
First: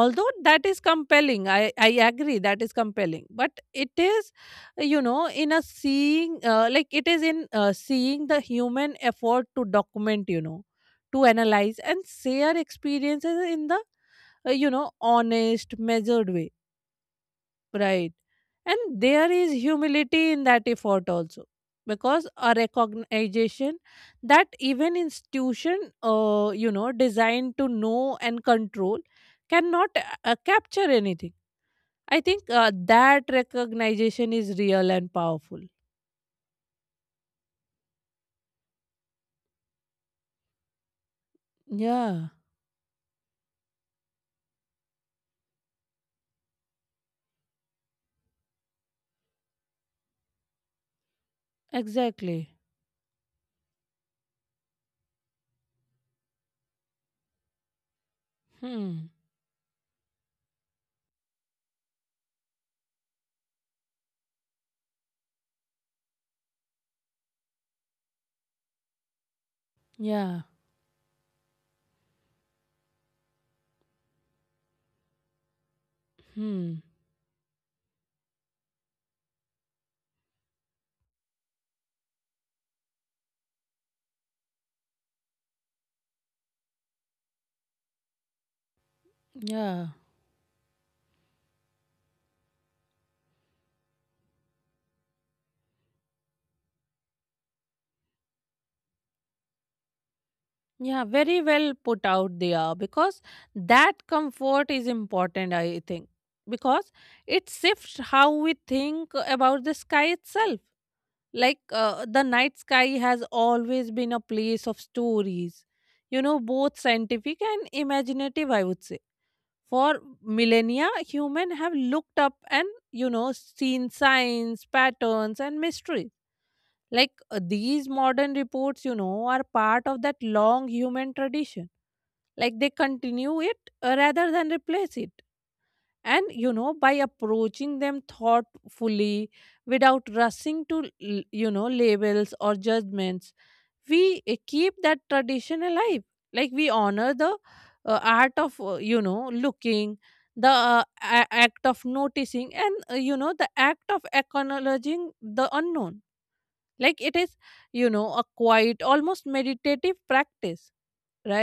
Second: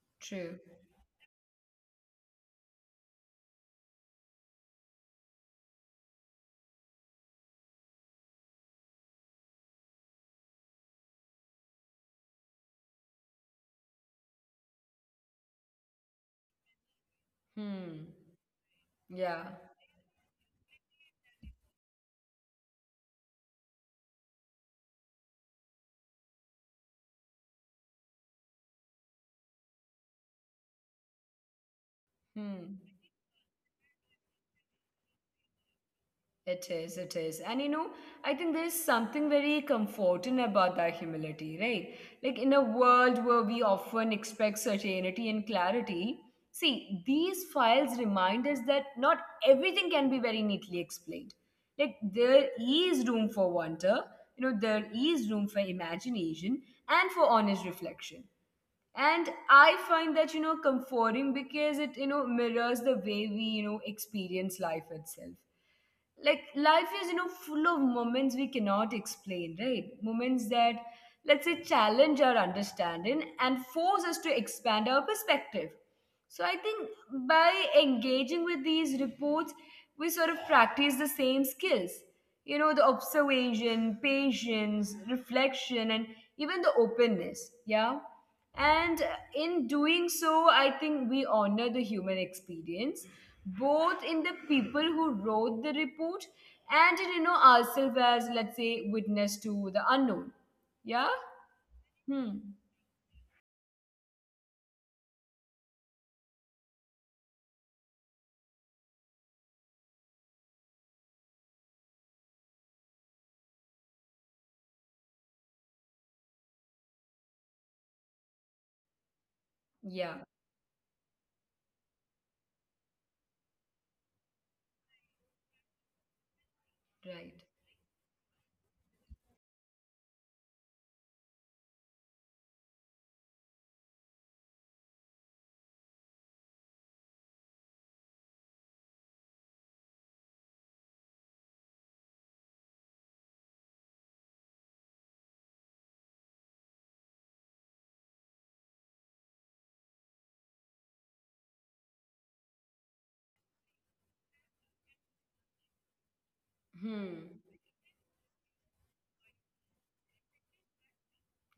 S2: although
S1: True.
S2: that is compelling. I agree, that is compelling, but it is, you know, in a seeing, like it is in seeing the human effort to document, you know, to analyze and share experiences in the you know, honest, measured way.
S1: Hmm.
S2: Right. And there
S1: Yeah.
S2: is humility in that effort also. Because a recognition that even institution, you know, designed to know and control cannot capture anything. I think
S1: Hmm.
S2: uh, that recognition is real and powerful.
S1: It is, it is. And I think there's something very comforting about that humility, right?
S2: Yeah,
S1: Like in a world where we often expect certainty and clarity, see, these files remind us that not everything can be very neatly explained. Like there
S2: exactly.
S1: is room for wonder, there is room for imagination and for honest reflection.
S2: Hmm.
S1: And I find that, comforting because it, mirrors the way we, experience life itself. Like life is full of moments we cannot explain, right? Moments
S2: Yeah.
S1: that, let's say, challenge our understanding and force us to expand our perspective. So I
S2: Hmm.
S1: think by engaging with these reports, we sort of practice the same skills, the observation, patience, reflection, and even the openness. Yeah. And in
S2: Yeah.
S1: doing so, I think we honor the human experience, both in the people who wrote the report, and in ourselves as, let's say, witness to the unknown. Yeah.
S2: Yeah, very well put out
S1: Hmm.
S2: they are, because that comfort is important, I think, because it shifts how we think about the sky itself. Like the night sky has always been a place of stories, you know, both scientific and imaginative, I would say. For
S1: Yeah.
S2: millennia, humans have looked up and, you know, seen signs, patterns, and mysteries. like
S1: Right.
S2: uh, these modern reports, you know, are part of that long human tradition. Like they continue it, rather than replace it. And, you know, by approaching them thoughtfully, without rushing to, you know, labels or judgments, we keep that tradition alive. Like we honor the art of, you know, looking, the act of noticing, and, you know, the act of acknowledging the unknown.
S1: Hmm.
S2: Like it is, you know, a quiet, almost meditative practice,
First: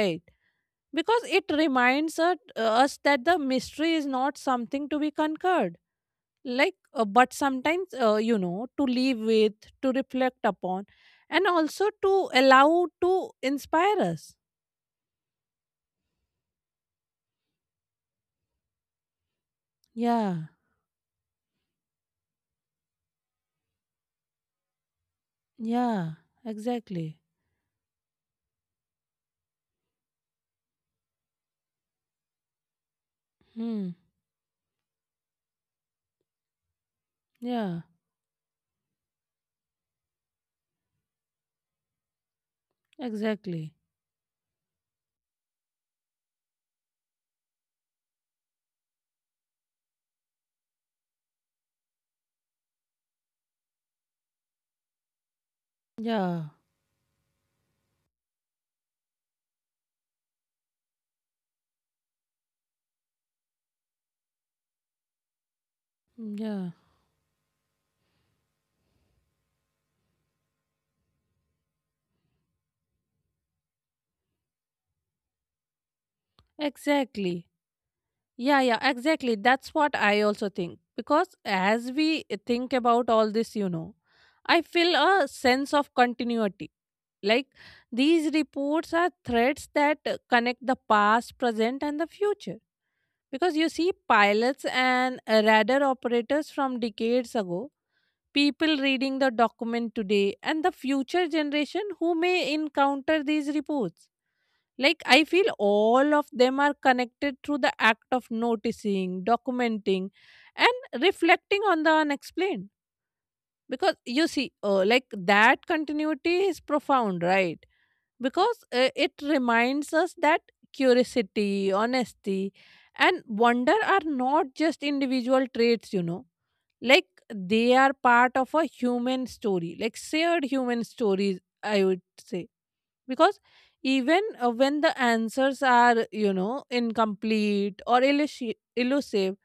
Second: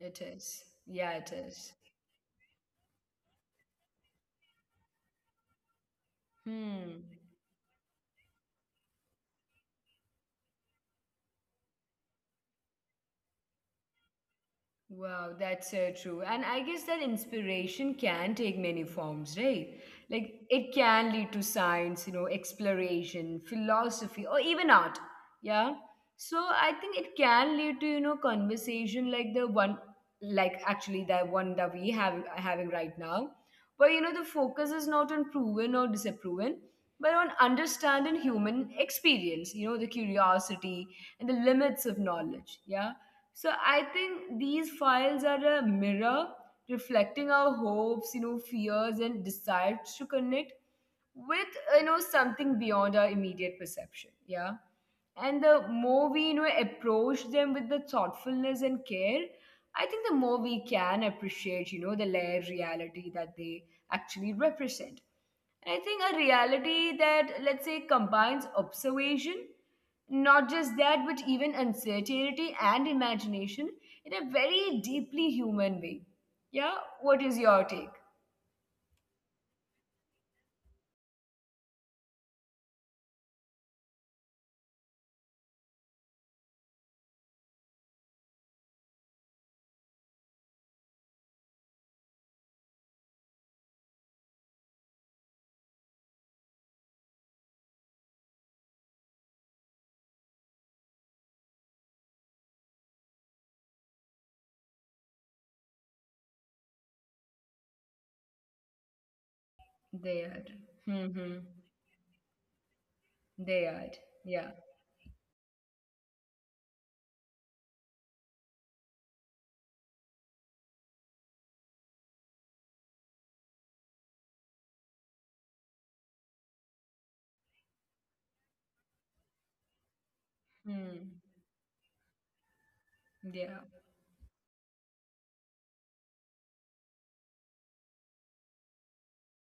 S1: It is, yeah,
S2: Because
S1: it
S2: it
S1: is.
S2: reminds us that the mystery is not something to be conquered. like
S1: Hmm.
S2: uh, but sometimes, you know, to live with, to reflect upon, and also to allow to inspire us.
S1: Wow, that's so true. And I guess that inspiration can take many forms, right? Like
S2: Yeah,
S1: it can lead to science, exploration, philosophy, or even art. Yeah.
S2: yeah,
S1: So I think it
S2: exactly,
S1: can lead to, conversation like the one, like actually the one that we have having right now, where
S2: hmm,
S1: the focus is not on proven or disapproving, but on
S2: yeah,
S1: understanding human experience, the curiosity and the limits of knowledge. Yeah. So I
S2: exactly,
S1: think these files are a mirror, reflecting our hopes, fears and desires to connect with something beyond our immediate perception. Yeah. And the more we
S2: yeah,
S1: approach them with the thoughtfulness and care, I think the more we can appreciate, the layered reality that they actually represent. And I think a
S2: yeah,
S1: reality that, let's say, combines observation, not just that, but even uncertainty and imagination in a very deeply human way. Yeah, what is
S2: exactly.
S1: your take?
S2: Yeah, yeah, exactly. That's what I also think. Because as we think about all this, you know, I feel a sense of continuity. Like these reports are threads that connect the past, present, and the future. Because you see, pilots and radar operators from decades ago, people reading the document today, and the future generation who may encounter these reports. Like, I feel all of them are connected through the act of noticing,
S1: They
S2: documenting,
S1: are.
S2: and
S1: Mm-hmm.
S2: reflecting on the unexplained.
S1: They are.
S2: Because you
S1: Yeah.
S2: see, like that continuity is profound, right? Because it reminds us that curiosity, honesty, and wonder are not just individual traits, you know. Like they are part of a human story, like shared human
S1: Hmm.
S2: stories, I would say, because
S1: Yeah.
S2: even when the answers are, you know, incomplete or elusive,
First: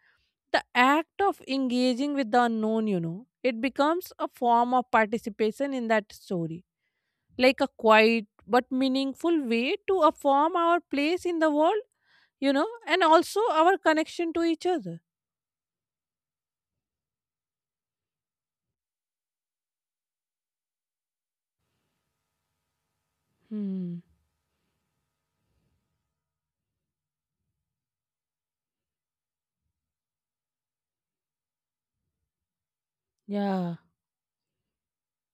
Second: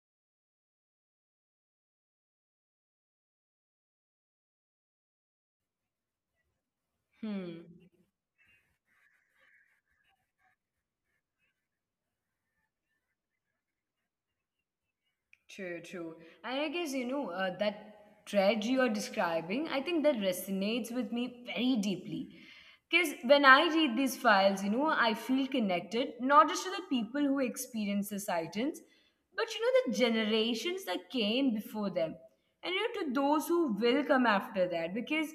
S2: the act of engaging with the unknown, you know, it becomes a form of participation in that story, like
S1: Hmm.
S2: a quiet but meaningful way to affirm our place in the world, you know, and also our connection to each other.
S1: True, true. And I guess, that tragedy you're describing, I think that resonates with me very deeply. Because when I read
S2: Hmm,
S1: these files, I feel connected not just to the people who experienced the sightings, but the generations that came before them, and to those who
S2: yeah,
S1: will come after that. Because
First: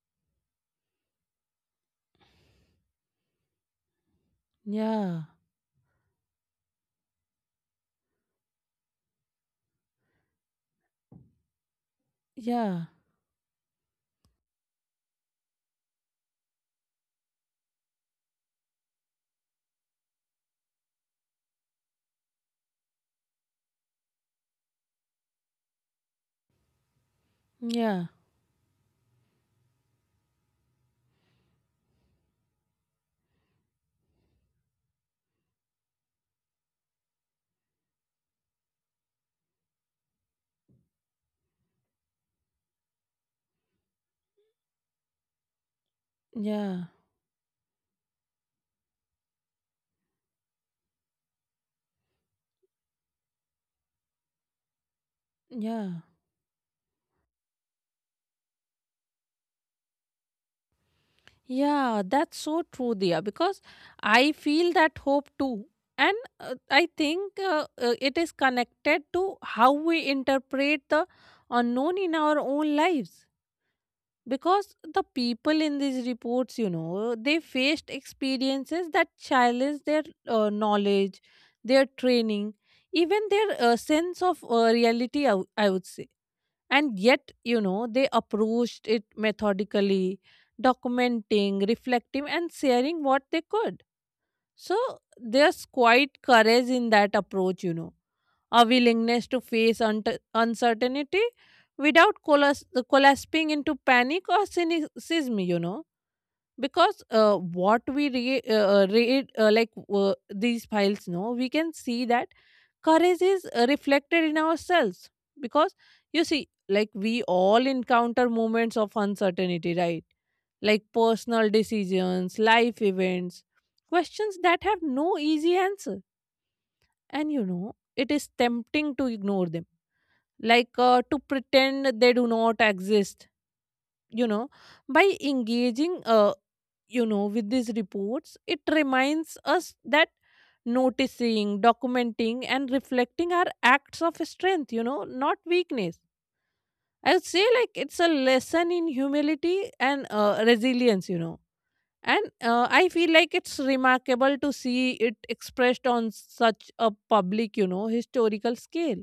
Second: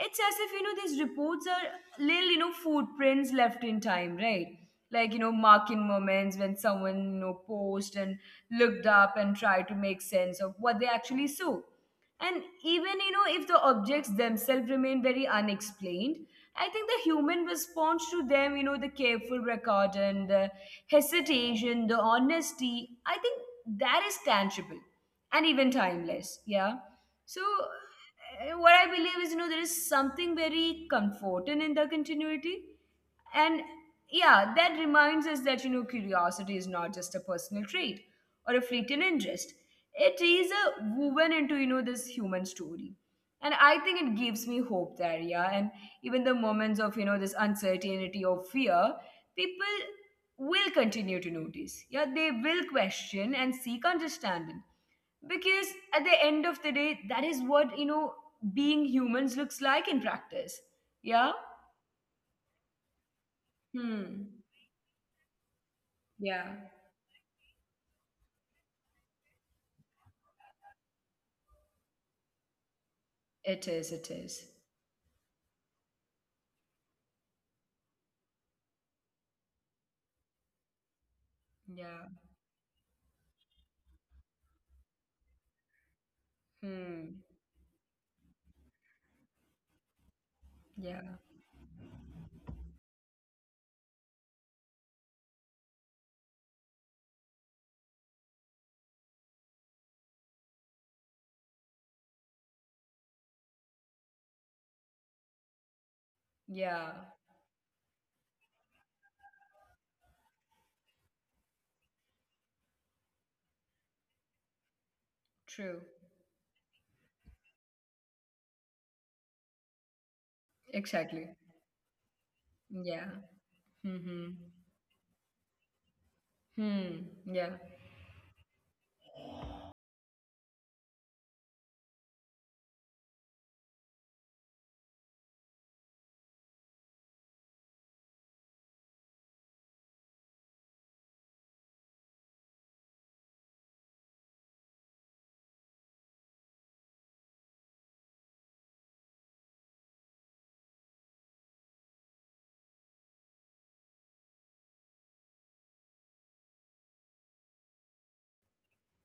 S1: it's as if these reports are little footprints left in time, right? Like
S2: yeah,
S1: marking moments when someone paused and looked up and tried to make sense of what they actually saw. And
S2: yeah.
S1: even, if the objects themselves remain very unexplained, I think the human response to them, the careful record and the hesitation, the honesty, I think that is tangible and even timeless. Yeah. So,
S2: Yeah,
S1: what I believe is, there is something very comforting in the continuity. And yeah, that reminds us that, curiosity is not just a personal trait, or a fleeting interest. It is a woven into this human story, and I think it gives me hope there. Yeah, and even the moments
S2: yeah,
S1: of this uncertainty or fear, people will continue to notice. Yeah, they will question and seek understanding because at
S2: yeah.
S1: the end of the day, that is what being humans looks like in practice. Yeah.
S2: Yeah, that's so true, Dia, because I
S1: Hmm.
S2: feel that hope too. And
S1: Yeah.
S2: I think it is connected to how we interpret the unknown in our own lives.
S1: It is. It is.
S2: Because the people in these reports, you know, they faced experiences that challenged their knowledge, their
S1: Yeah.
S2: training, even their sense of reality, I would say. And
S1: Hmm.
S2: yet, you know, they approached it methodically,
S1: Yeah.
S2: documenting, reflecting, and sharing what they could. So there's quite courage in that approach, you know, a willingness to face uncertainty without collapsing into panic or cynicism, you know.
S1: Yeah.
S2: Because what we read, like these files, no, we can see that courage is reflected in ourselves, because
S1: True.
S2: you see, like, we all encounter moments of uncertainty, right? Like
S1: Exactly.
S2: personal decisions, life
S1: Yeah.
S2: events,
S1: Hmm.
S2: questions that have no easy answer.
S1: Hmm.
S2: And, you
S1: Yeah.
S2: know, it is tempting to ignore them, like, to pretend they do not exist, you know, by engaging, you know, with these reports. It reminds us that noticing, documenting, and reflecting are acts of strength, you know, not weakness. I would say, like, it's a lesson in humility and resilience, you know. And I feel like it's remarkable to see it expressed on such a public, you know, historical scale.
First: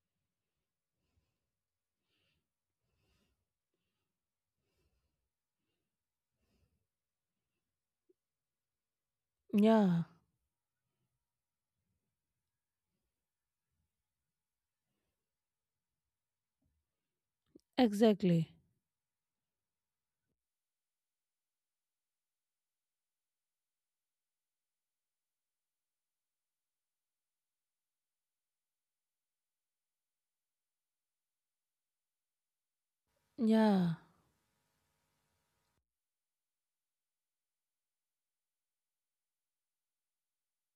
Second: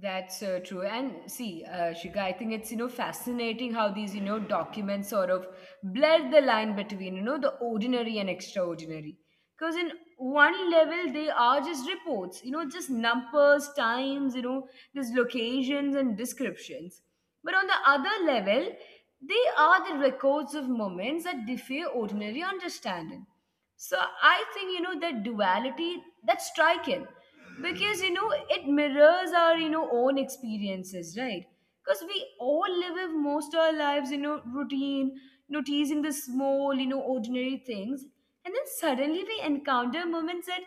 S1: That's true. And see, Shika, I think it's fascinating how these documents sort of blur the line between the ordinary and extraordinary. Because in
S2: Yeah,
S1: one level they are just reports, just numbers, times, there's locations and descriptions. But on the other
S2: exactly.
S1: level, they are the records of moments that defy ordinary understanding. So I think, that duality, that's striking because, it mirrors our, own experiences, right? Because we all live with most our
S2: Yeah,
S1: lives, routine, noticing the small, ordinary things. And then suddenly we encounter moments that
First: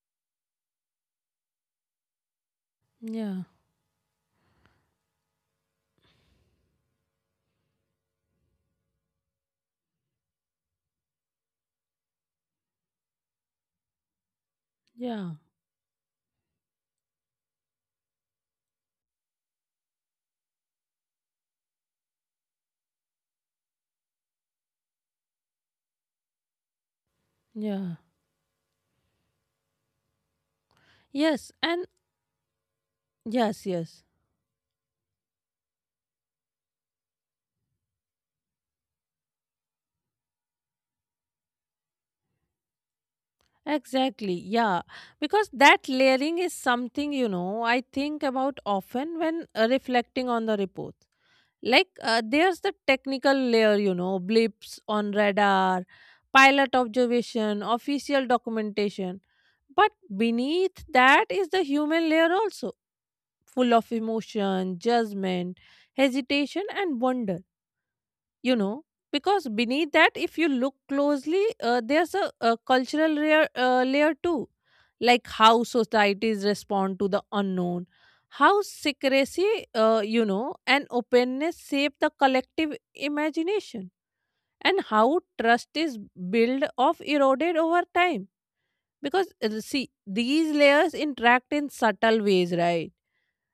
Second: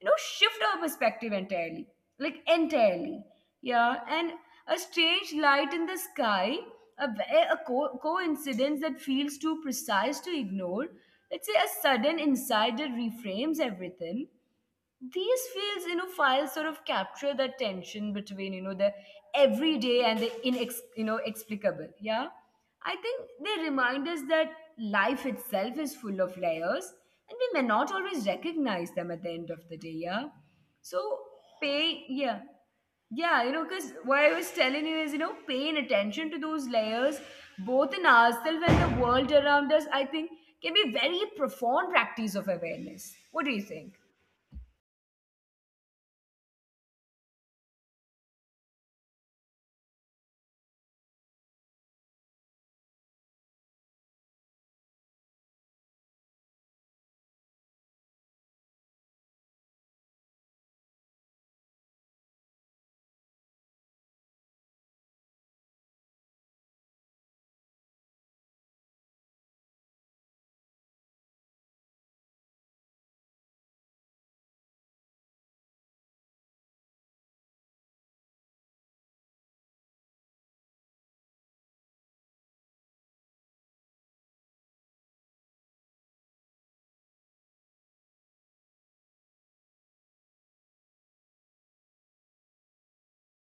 S1: shift our perspective entirely, like entirely,
S2: yeah,
S1: yeah. And a strange light in the sky, a, ve- a co- coincidence that feels too precise to ignore, let's say a sudden insight that reframes everything.
S2: yeah,
S1: These fields you know files sort of capture the tension between the everyday and the inex you know explicable, yeah. I think they remind us that life itself is full of layers, and we may not
S2: yeah.
S1: always recognize them at the end of the day. Yeah. So
S2: Yes, and
S1: pay yeah, yeah,
S2: yes,
S1: because
S2: yes.
S1: what I was telling you is, paying attention to those layers, both in ourselves and the world around us, I think can be very profound practice of awareness. What do you think?
S2: Exactly, yeah. Because that layering is something, you know, I think about often when reflecting on the report. Like, there's the technical layer, you know, blips on radar, pilot observation, official documentation. But beneath that is the human layer also, full of emotion, judgment, hesitation, and wonder, you know. Because beneath that, if you look closely, there's a cultural layer too, like how societies respond to the unknown, how secrecy, you know, and openness shape the collective imagination, and how trust is built of eroded over time. Because see, these layers interact in subtle ways, right?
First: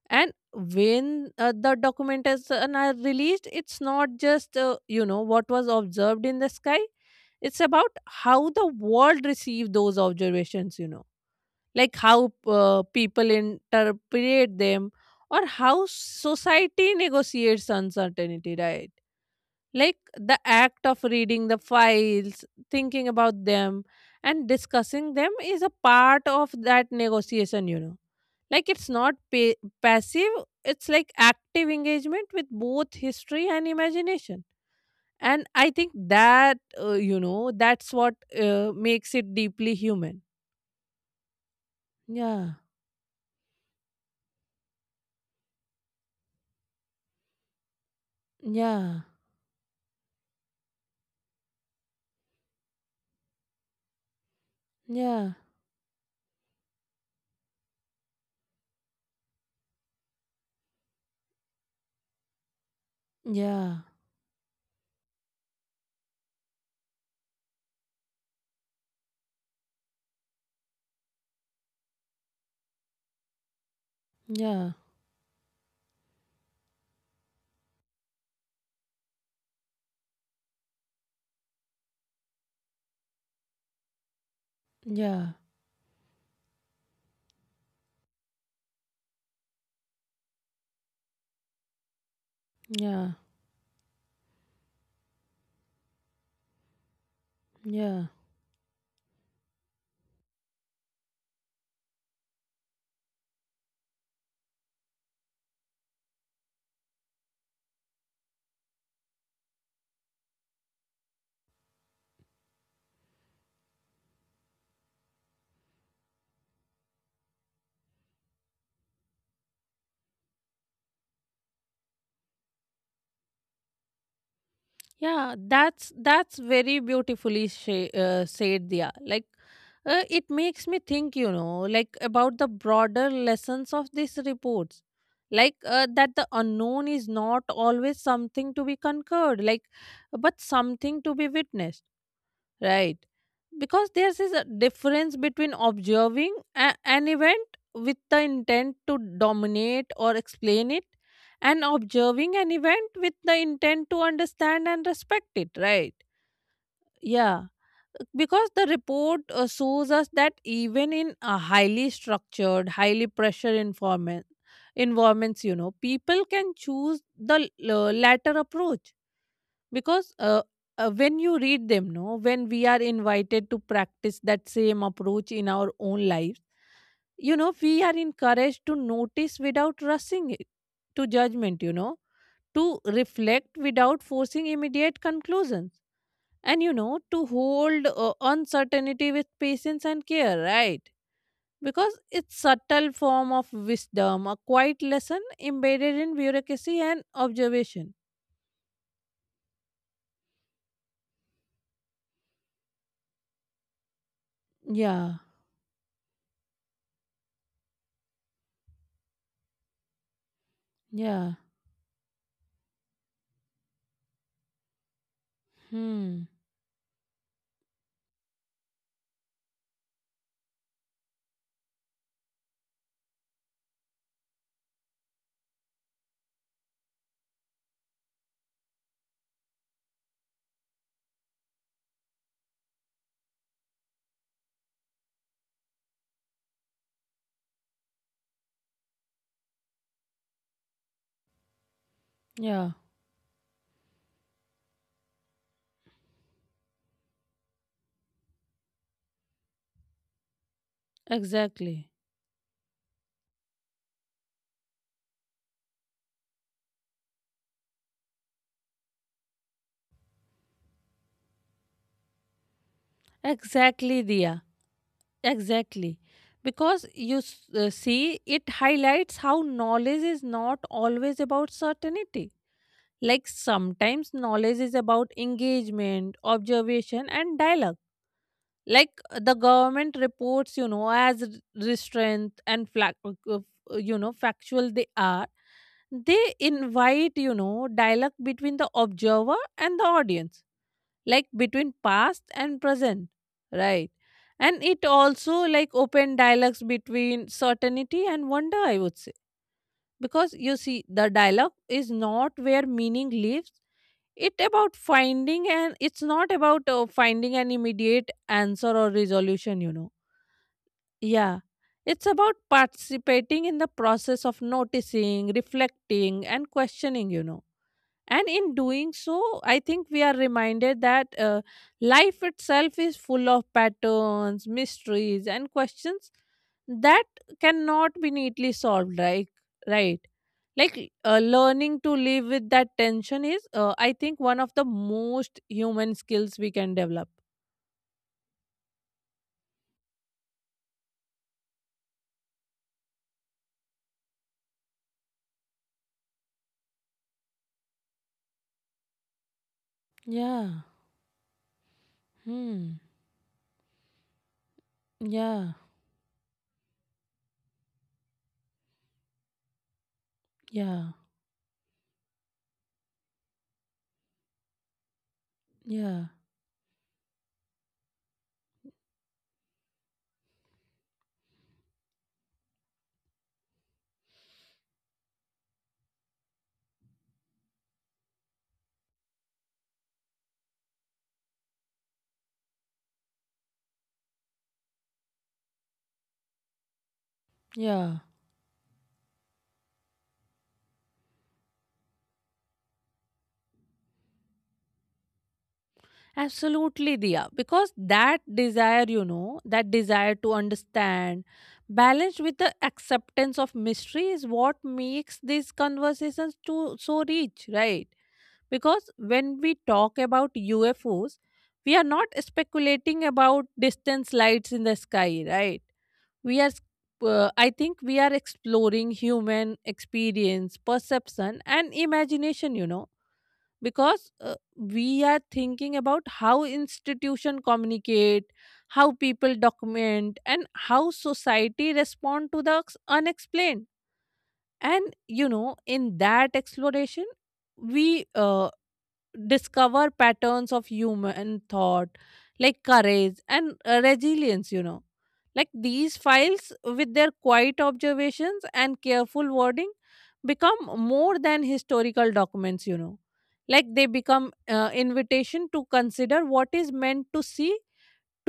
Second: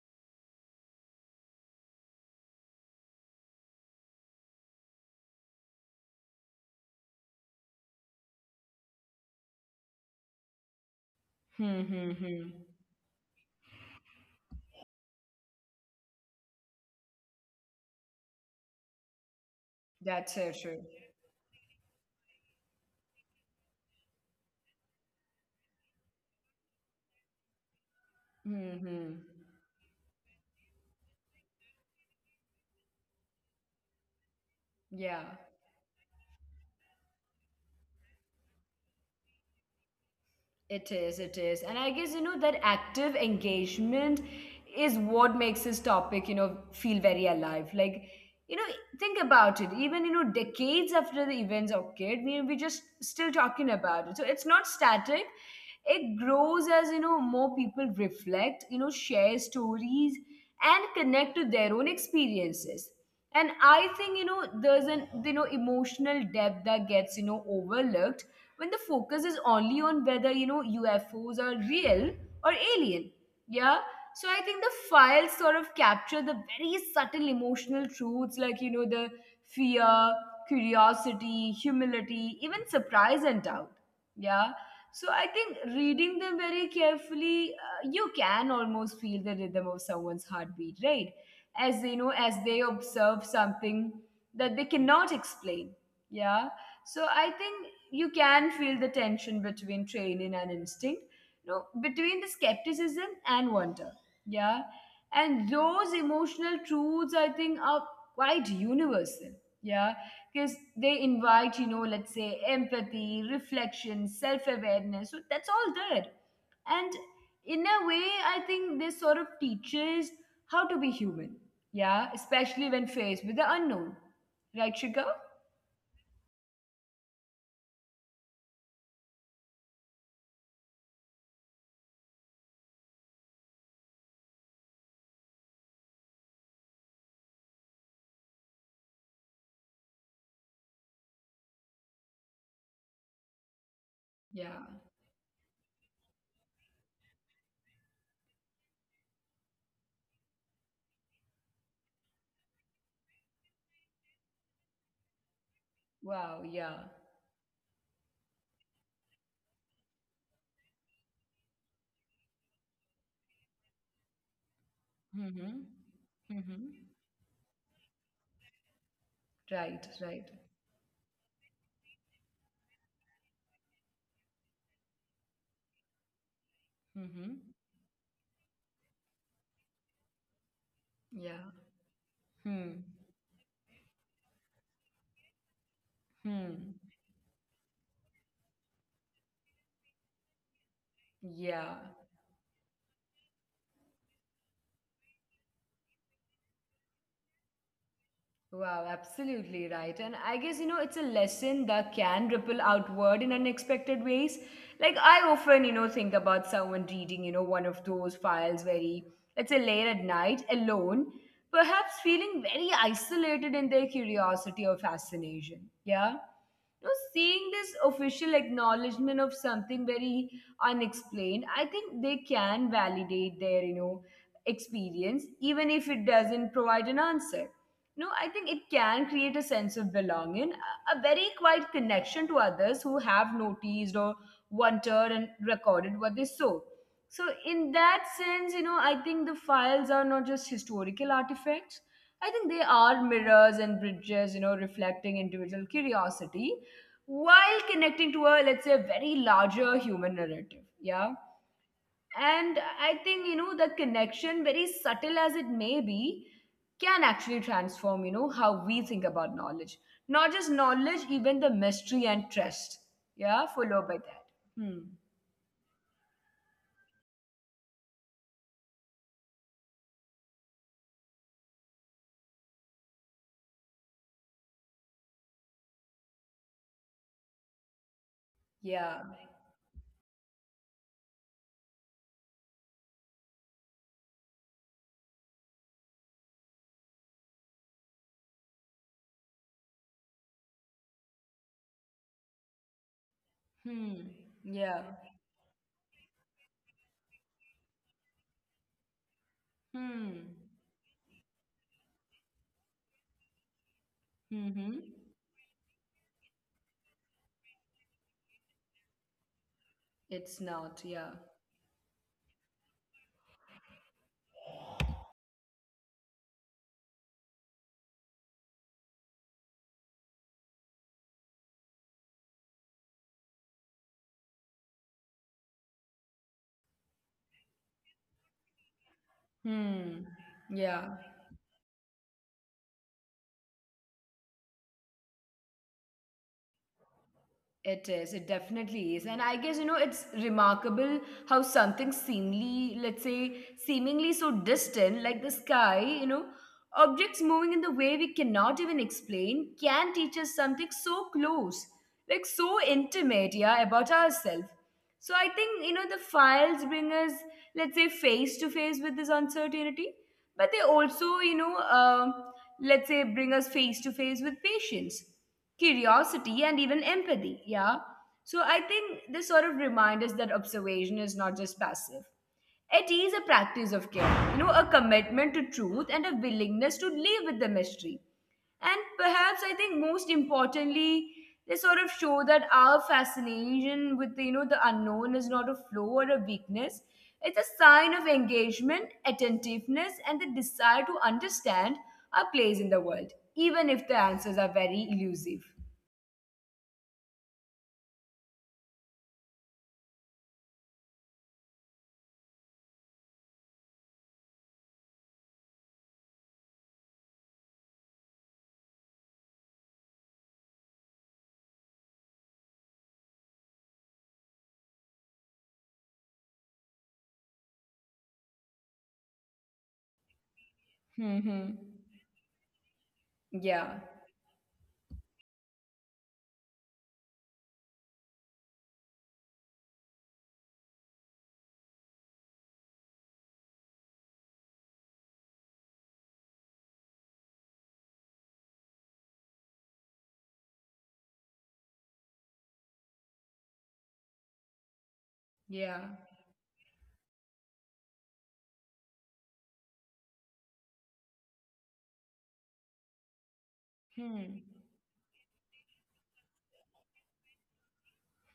S2: And when the documentaries are released, it's not just, you know, what was observed in the sky. It's about how the world received those observations, you know. Like how
S1: Mm-hmm.
S2: people interpret them, or how society negotiates uncertainty, right? Like
S1: That's
S2: the
S1: so true.
S2: act of reading the files, thinking about them, and discussing them is a part of that negotiation, you know. Like it's
S1: Mm-hmm.
S2: not passive, it's like active engagement with both history and imagination.
S1: Yeah,
S2: And I think that, you know, that's what makes it deeply human.
S1: it is. It is. And I guess,
S2: Yeah,
S1: that active engagement is what makes this topic, feel very alive. Like, you know,
S2: yeah,
S1: think about it. Even, decades after the events occurred, we're just still talking about it. So it's not static.
S2: yeah,
S1: It grows as, more people reflect, share stories and connect to their own experiences. And I
S2: yeah,
S1: think there's an emotional depth that gets overlooked when the focus is only on whether UFOs are real or alien, yeah. So I think the
S2: yeah,
S1: files sort of capture the very subtle emotional truths, like the fear, curiosity, humility, even surprise and doubt, yeah. So I
S2: yeah,
S1: think reading them very carefully, you can almost feel the rhythm of someone's heartbeat, right, as as they
S2: yeah,
S1: observe something that they cannot explain, yeah. So I think you
S2: yeah.
S1: can feel the tension between training and instinct, between the skepticism and wonder, yeah. And those emotional truths, I think, are quite universal, yeah. Because they invite, let's say, empathy, reflection, self-awareness, so that's all there. And in a way, I think this sort of teaches how to be human, yeah, especially when faced with the unknown. Right, Shiga?
S2: Yeah, that's very beautifully said, Dia. Like, it makes me think, you know, like about the broader lessons of these reports, like that the unknown is not always something to be conquered, like, but something to be witnessed. Right. Because there's a
S1: Yeah.
S2: difference between observing an event with the intent to dominate or explain it, and observing an event with the intent to understand and respect it, right?
S1: Wow, yeah.
S2: Yeah. Because the report shows us that even in a highly structured, highly pressure environment, environments, you
S1: Mm-hmm.
S2: know, people can
S1: Mm-hmm.
S2: choose the latter approach.
S1: Right,
S2: Because
S1: right.
S2: when you read them, no, when we are invited to practice that same approach in our own lives,
S1: Mm-hmm.
S2: you know, we are encouraged to notice without rushing it to
S1: Yeah.
S2: judgment, you know,
S1: Hmm.
S2: to reflect without forcing immediate conclusions, and,
S1: Hmm.
S2: you know, to hold uncertainty with patience and care, right?
S1: Yeah.
S2: Because it's subtle form of wisdom, a quiet lesson embedded in bureaucracy and observation.
S1: Wow, absolutely right. And I guess, it's a lesson that can ripple outward in unexpected ways. Like,
S2: Yeah.
S1: I often, think about someone reading, one of those files very, let's say, late at night, alone,
S2: Yeah.
S1: perhaps feeling very isolated in their curiosity or fascination. Yeah,
S2: Hmm.
S1: seeing this official acknowledgement of something very unexplained, I think they can validate their, experience, even if it doesn't provide an answer. No, I think it can create a sense of belonging, a very quiet connection to others who have noticed or wondered and recorded what they saw. So, in that sense, I think the files are not just historical artifacts. I think they
S2: Yeah,
S1: are mirrors and bridges, reflecting individual curiosity while connecting to a, let's say, a very larger human narrative, yeah.
S2: exactly.
S1: And I think the connection, very subtle as it may be, can actually transform how we think about knowledge, not just knowledge, even the mystery and trust, yeah, followed by
S2: Exactly,
S1: that.
S2: Dia.
S1: Hmm.
S2: Exactly. Because you see, it highlights how knowledge is not always about certainty. Like sometimes knowledge is about engagement, observation, and dialogue. Like
S1: Yeah.
S2: the government reports, you know, as restraint and you know, factual they are, they invite, you know, dialogue between the observer and the audience, like between past and present, right?
S1: Hmm.
S2: And
S1: Yeah.
S2: it also like open dialogues between certainty and wonder, I would say.
S1: Hmm.
S2: Because you see the dialogue is not where meaning lives. It
S1: Mm-hmm.
S2: about finding, and it's not about finding an immediate answer or resolution, you know.
S1: It's not. Yeah.
S2: Yeah. It's about participating in the process of noticing, reflecting, and questioning, you know. And in doing so, I think we are reminded that life itself is full of patterns, mysteries, and questions that cannot be neatly solved, like. Right.
S1: Hmm.
S2: Like
S1: Yeah.
S2: learning to live with that tension is, I think, one of the most human skills we can develop.
S1: It is. It definitely is. And I guess, it's remarkable how something seemingly, let's say, seemingly so distant, like the sky, objects moving in the way we cannot even explain can teach us
S2: Yeah.
S1: something so close, like so
S2: Hmm.
S1: intimate, yeah, about ourselves. So I
S2: Yeah,
S1: think, the files bring us, let's say, face to face with this uncertainty, but they
S2: yeah,
S1: also, let's say, bring us face to face with patience,
S2: yeah,
S1: curiosity, and even empathy, yeah. So I think this sort of reminds us that observation is not just passive. It is a practice of care, a commitment to truth and a willingness to live with the mystery. And perhaps, I think most importantly, they sort of show that our fascination with the the unknown is not a flaw or a weakness. It's a sign
S2: yeah.
S1: of engagement, attentiveness, and the desire to understand our place in the world, even if the answers are very elusive.
S2: Absolutely, Diya. Because that desire, you know, that desire to understand, balanced with the acceptance of mystery, is what makes these conversations too, so rich, right? Because when we talk about UFOs, we are not speculating about distance lights in the sky, right? We are, I think, we are exploring human experience,
S1: Hmm.
S2: perception,
S1: Hmm.
S2: and imagination, you know.
S1: Yeah.
S2: Because we are thinking about how institution communicate, how people document, and how society respond to the unexplained. And, you know, in that exploration, we discover patterns of human thought, like courage and resilience, you know. Like
S1: Yeah.
S2: these files, with their quiet observations and careful wording, become more than historical documents, you know. Like they become
S1: Hmm.
S2: invitation to consider what is meant to see,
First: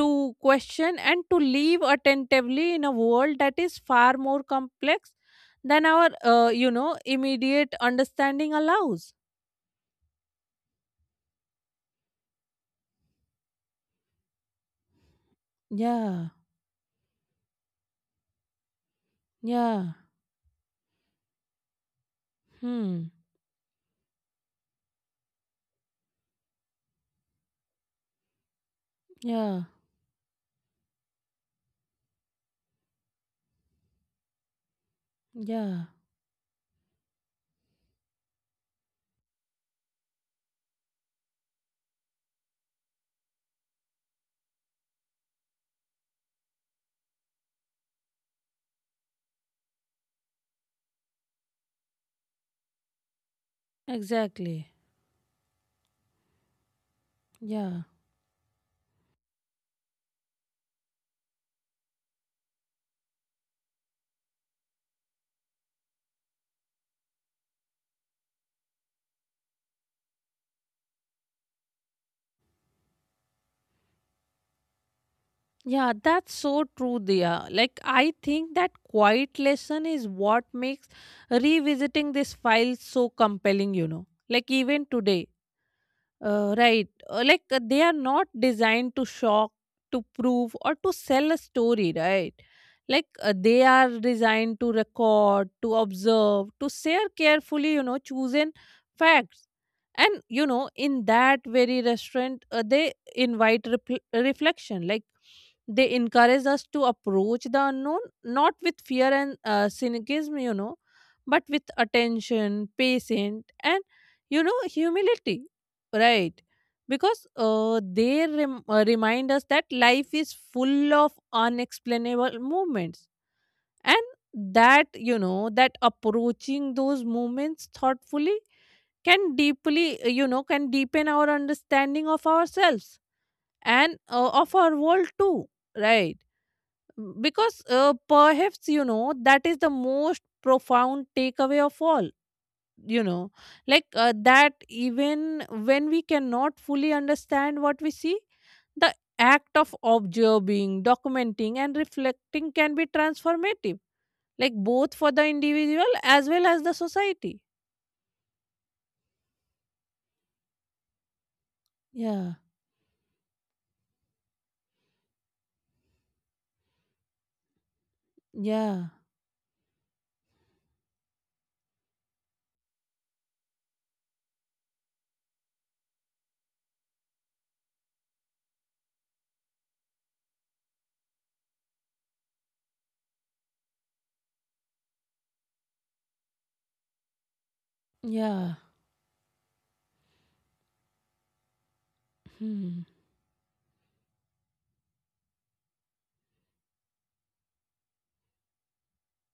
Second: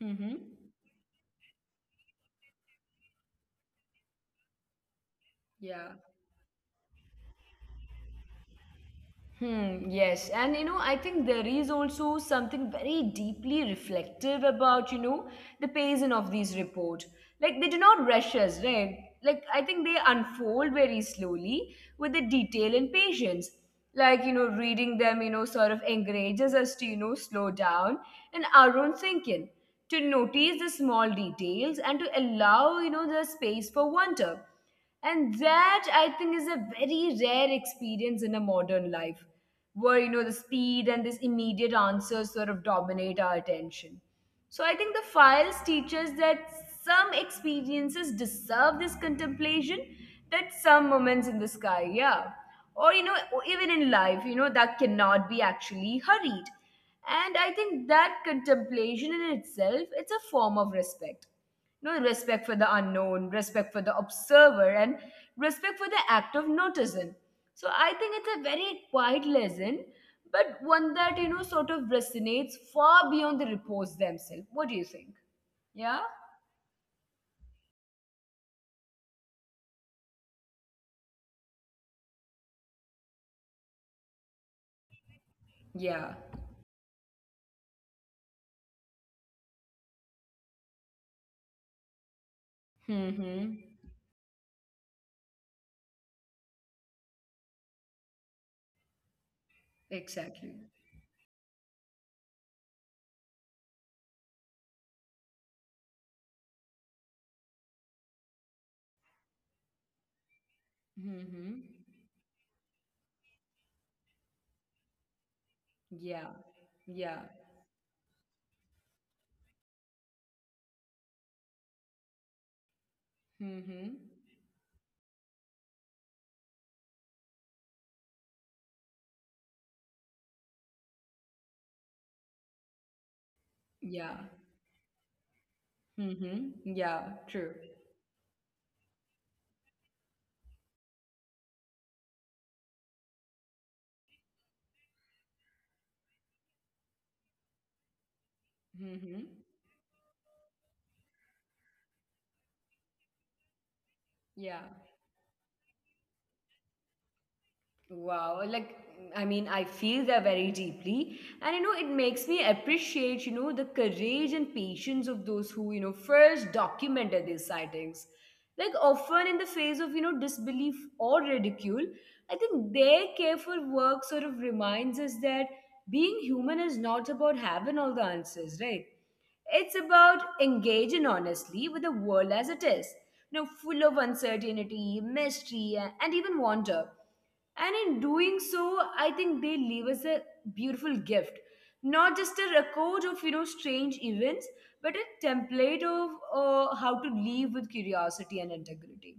S1: Hmm. Hmm.
S2: question, and to live attentively in a world that is far more complex than
S1: Yeah.
S2: our, you know, immediate understanding allows.
S1: Hmm, yes. And I think there is also something very deeply reflective about, the pacing of
S2: Yeah.
S1: these report. Like they do not rush us, right? Like I think
S2: Yeah.
S1: they unfold very slowly with the detail and
S2: Hmm.
S1: patience. Like, reading them, sort of encourages us to, slow down and our own
S2: Yeah.
S1: thinking, to notice the small details and to allow, the space for wonder. And
S2: Yeah.
S1: that, I think, is a very rare experience in a modern life where the speed and this immediate answers sort of dominate our attention. So I think the files teach us that some experiences deserve this contemplation, that some moments in the sky, yeah. Or even in life,
S2: Exactly.
S1: that cannot be actually hurried. And I
S2: Yeah.
S1: think that contemplation in itself, it's a form of respect, no, respect for the unknown, respect for the observer, and respect for the act of noticing. So I think it's a very quiet lesson, but one that sort of resonates far beyond the reports themselves. What do you think?
S2: Yeah.
S1: Yeah.
S2: That's so true, Dia. Like, I think that quiet lesson is what makes revisiting this file so compelling, you know. Like, even today.
S1: Yeah.
S2: Right. Like they are not designed to shock, to prove, or to sell a story, right? Like they are
S1: Mm-hmm.
S2: designed to record, to observe, to share carefully, you know, chosen facts. And, you
S1: Exactly.
S2: know, in that very restaurant, they invite repl reflection. Like they encourage us to approach the unknown, not with fear and cynicism, you know, but with
S1: Mm-hmm.
S2: attention, patience, and, you know, humility. Right.
S1: Yeah.
S2: Because
S1: Yeah.
S2: they remind us that life is full of unexplainable movements. And
S1: Mm-hmm.
S2: that, you know, that approaching those movements thoughtfully can deeply, you know, can deepen our understanding of ourselves and
S1: Yeah.
S2: of our world too. Right.
S1: Mm-hmm. Yeah.
S2: Because
S1: True.
S2: perhaps, you know, that is the most profound takeaway of all, you know. Like that even when we cannot fully understand what we see, the
S1: Mm-hmm.
S2: act of observing, documenting, and reflecting can be transformative, like
S1: Yeah.
S2: both for the individual as well as the society.
S1: Wow, like, I mean, I feel that very deeply, and it
S2: Yeah.
S1: makes me appreciate the courage and patience of those who first documented these sightings.
S2: Yeah.
S1: Like often in the face of disbelief or ridicule, I think their careful work sort of reminds us that being human is not about having all the answers, right? It's about engaging honestly with the world as it is, full of uncertainty, mystery, and even wonder. And in doing
S2: Yeah.
S1: so, I think they leave us a beautiful gift, not just a
S2: Hmm.
S1: record of strange events, but a template of how to live with curiosity and integrity.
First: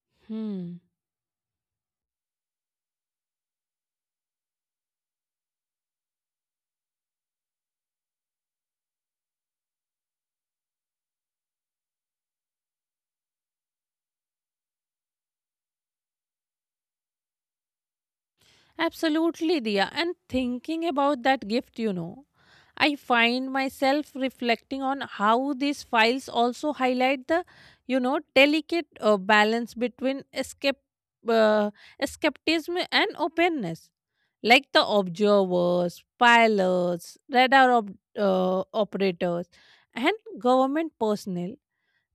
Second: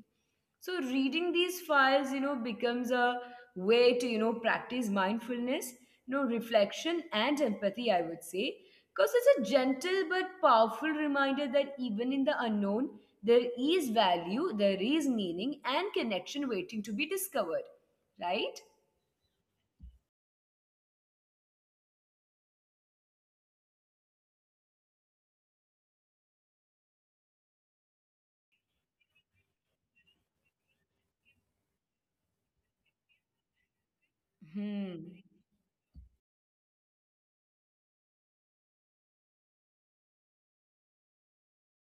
S1: So
S2: Hmm.
S1: reading these files, becomes a way to, practice mindfulness, reflection and empathy, I would say. Because it's a gentle but powerful reminder that even in the unknown, there is value, there is meaning and connection waiting to be discovered. Right?
S2: Absolutely, Dia, and thinking about that gift, you know, I find myself reflecting on how these files also highlight the, you know, delicate balance between uh, escapism and openness. Like the
S1: Hmm.
S2: observers, pilots, radar operators, and government personnel,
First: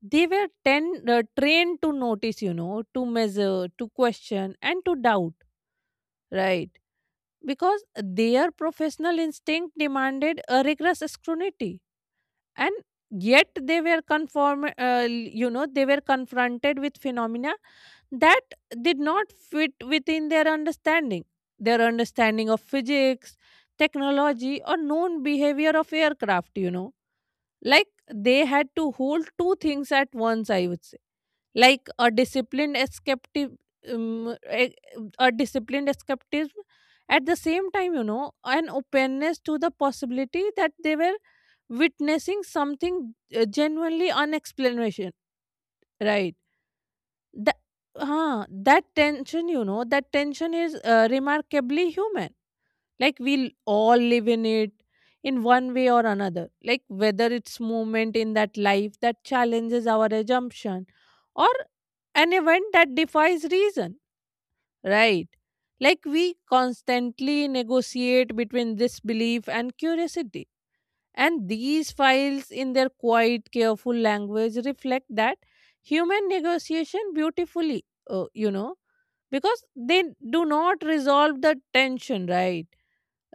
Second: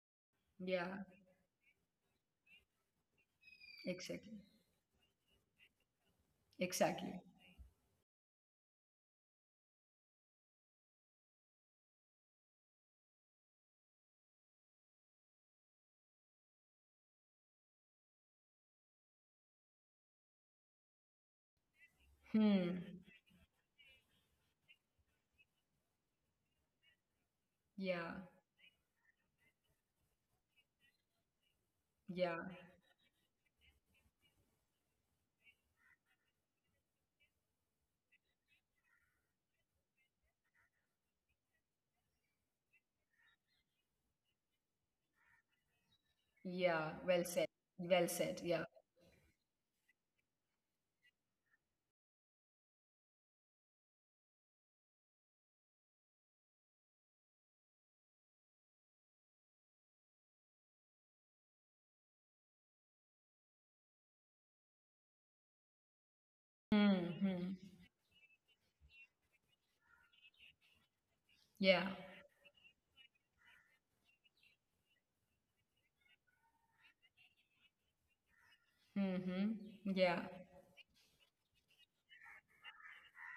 S2: they were
S1: Yeah,
S2: trained to notice, you know, to measure, to
S1: exactly.
S2: question, and to doubt, right?
S1: Exactly.
S2: Because their professional instinct demanded a rigorous scrutiny, and yet they were conform you know, they were confronted with phenomena that did not fit within their understanding, their understanding of
S1: Hmm.
S2: physics, technology, or known behavior of aircraft, you know. Like
S1: Yeah.
S2: they had to hold two things at once, I would say. Like
S1: Yeah.
S2: um, e- a disciplined escapism, at the same time, you know, an openness to the possibility that they were witnessing something genuinely unexplanation, right?
S1: Yeah. Well said.
S2: that,
S1: Well said.
S2: Huh.
S1: Yeah.
S2: That tension, you know, that tension is remarkably human. Like we'll all live in it, in one way or another, like whether it's moment in that life that challenges our assumption, or an event that defies reason, right? Like we
S1: Hmm.
S2: constantly
S1: Hmm.
S2: negotiate between this belief and curiosity. And
S1: Yeah.
S2: these files, in their quiet, careful language, reflect that human negotiation beautifully, you know.
S1: Mm-hmm.
S2: Because they
S1: Yeah.
S2: do not resolve the tension, right?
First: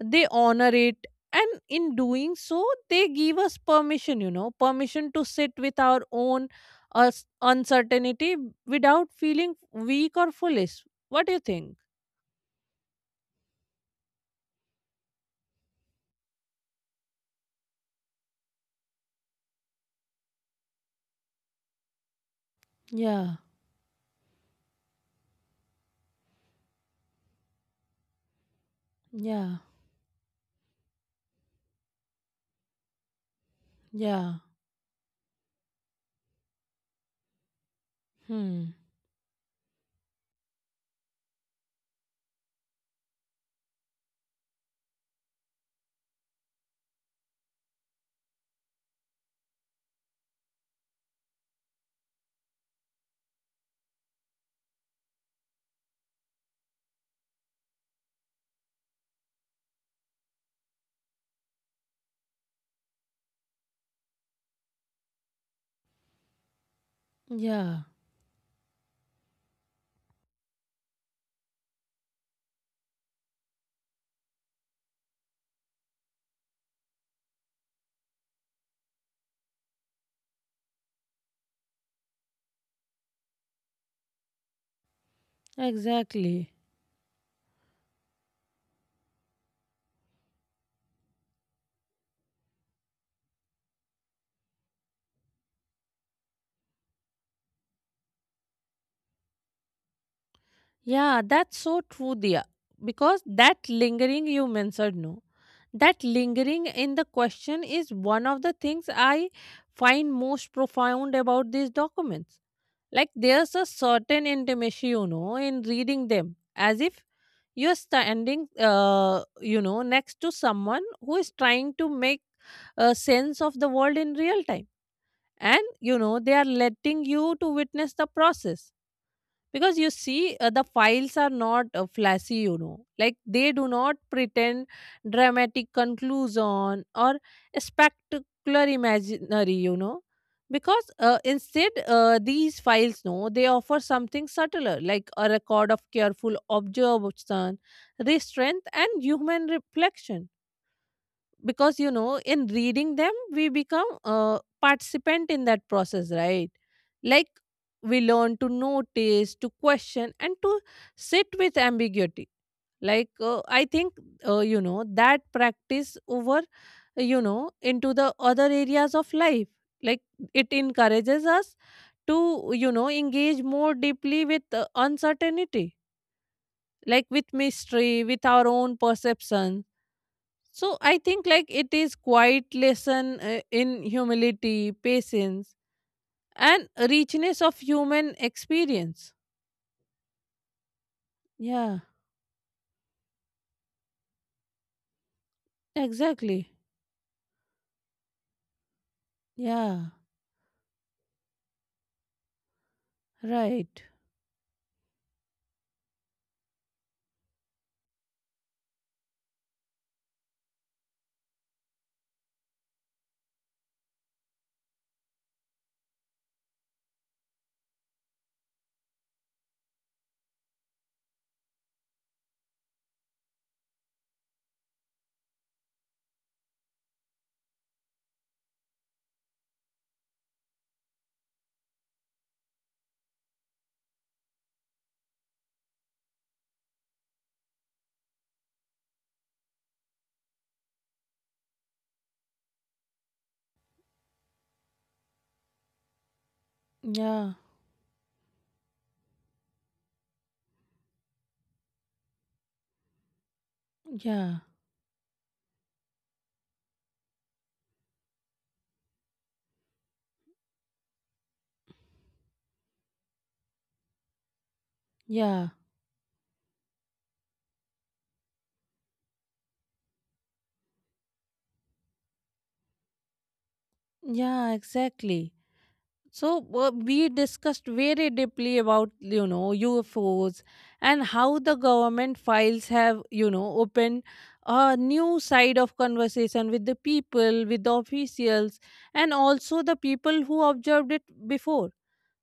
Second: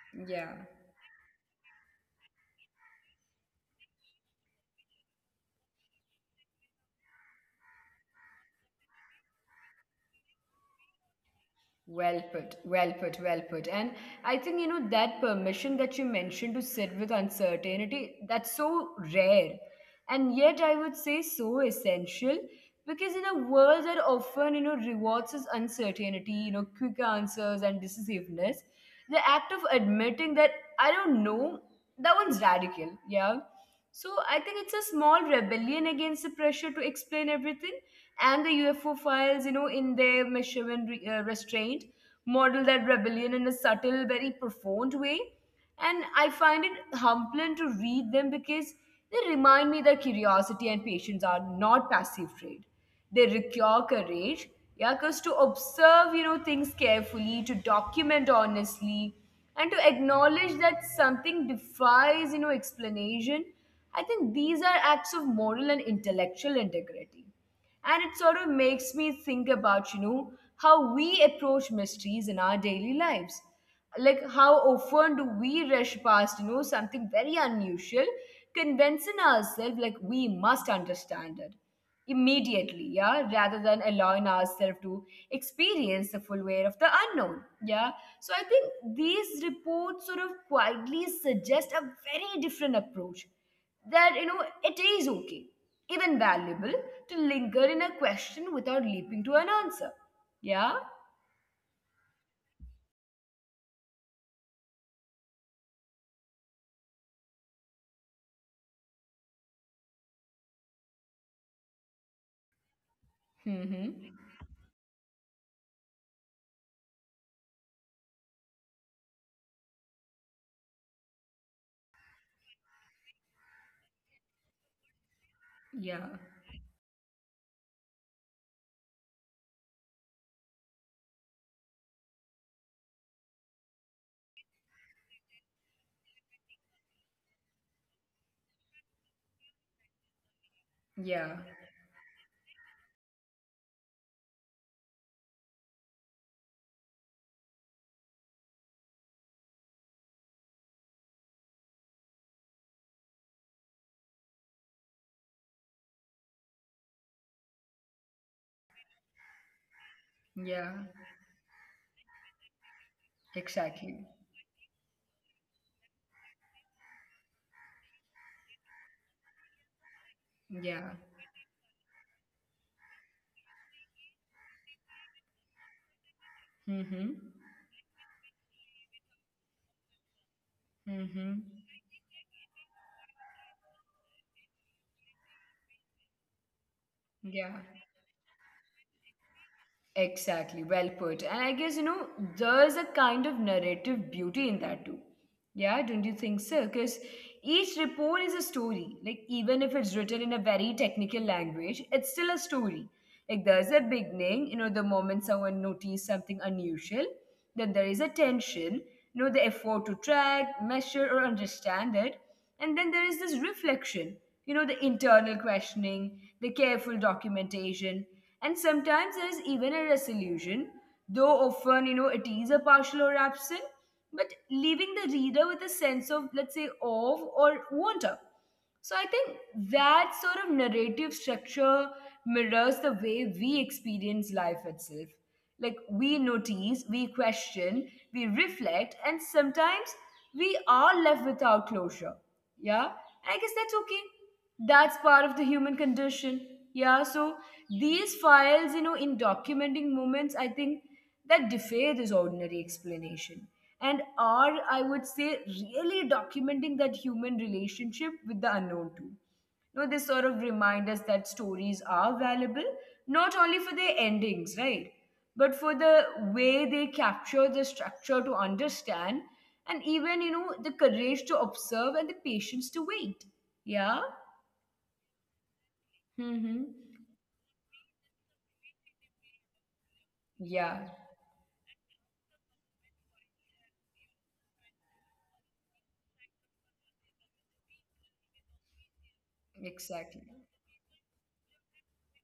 S2: They
S1: Yeah.
S2: honor it. And in doing so, they give us permission, you know, permission to sit with our own uh, uncertainty without feeling weak or foolish. What do you think?
S1: Well put, well put, well put. And I think, that permission that you mentioned to sit with uncertainty, that's so rare. And yet, I would say so essential, because in a
S2: Yeah,
S1: world that often, rewards us uncertainty, quick answers and decisiveness, the act
S2: yeah,
S1: of admitting that I don't know, that one's radical, yeah. So
S2: yeah.
S1: I think it's a small rebellion against the pressure to explain everything, and the
S2: Hmm.
S1: UFO files, in their measurement restraint, model that rebellion in a subtle, very profound way. And I find it humbling to read them because they remind me that curiosity and patience are not passive trait. They require courage, yeah, because to observe, things carefully, to document honestly, and to acknowledge that something defies, explanation. I think these are acts of moral and intellectual integrity, and
S2: Yeah,
S1: it sort of makes me think about how we approach mysteries in our daily lives, like how often do we rush past something very unusual, convincing ourselves like we must understand it immediately, yeah, rather than allowing ourselves to experience the full
S2: exactly.
S1: weight of the unknown, yeah. So I think these reports sort of quietly suggest a very different approach, that it is okay, even valuable, to linger in a question without leaping to an answer, yeah.
S2: Yeah, that's so true, Dia. Because that lingering you mentioned, no, that lingering in the question is one of the things I find most profound about these documents. Like there's a
S1: Mm-hmm.
S2: certain intimacy, you know, in reading them, as if you're standing, you know, next to someone who is trying to make a sense of the world in real time. And, you
S1: Yeah.
S2: know, they are letting you to witness the process. Because you see, the files are not flashy, you know. Like they do not pretend dramatic conclusion or spectacular imaginary, you know. Because
S1: Yeah.
S2: instead, these files, no, they offer something subtler, like a record of careful observation, restraint, and human reflection. Because, you know, in reading them we become a participant in that process, right? Like we learn to notice, to question, and to
S1: Yeah.
S2: sit with ambiguity. Like, I think,
S1: Exactly.
S2: you know, that practice over, you know, into the other areas of life, like it
S1: Yeah.
S2: encourages us to, you know, engage more deeply with uncertainty,
S1: Mm-hmm.
S2: like with mystery, with our own perception. So I think
S1: Mm-hmm.
S2: like it is quite lesson in humility, patience, and richness
S1: Yeah.
S2: of human experience.
S1: Exactly, well put. And I guess,
S2: Yeah,
S1: there's a kind of narrative beauty in that too. Yeah, don't you think so?
S2: exactly.
S1: Because each report is a story. Like, even if it's
S2: Yeah,
S1: written in a very technical language, it's still a story. Like, there's a
S2: right.
S1: beginning, the moment someone noticed something unusual, that there is a tension, the effort to track, measure, or understand it. And then there is this reflection, the internal questioning, the careful documentation. And sometimes there is even a resolution, though often, it is a partial or absent, but leaving the reader with a sense of, let's say, of or wonder. So I think that sort of narrative structure mirrors the way we experience life itself. Like we notice, we question, we reflect, and sometimes we are left without closure. Yeah, I guess that's okay, that's part of the human condition, yeah. So
S2: Yeah,
S1: these files, in documenting moments, I think, that defy this ordinary explanation, and are,
S2: yeah,
S1: I would say, really documenting that human relationship with the unknown too. They sort of remind us that stories are valuable not only for their endings, right? But for
S2: yeah,
S1: the way they capture the structure to understand, and even the courage to observe and the patience to wait. Yeah.
S2: yeah, exactly. So
S1: Mm-hmm.
S2: we discussed very deeply about, you know, UFOs,
S1: Yeah,
S2: and how the government files have, you know, opened a new side of conversation with the people, with the officials, and also the
S1: exactly.
S2: people who observed it before.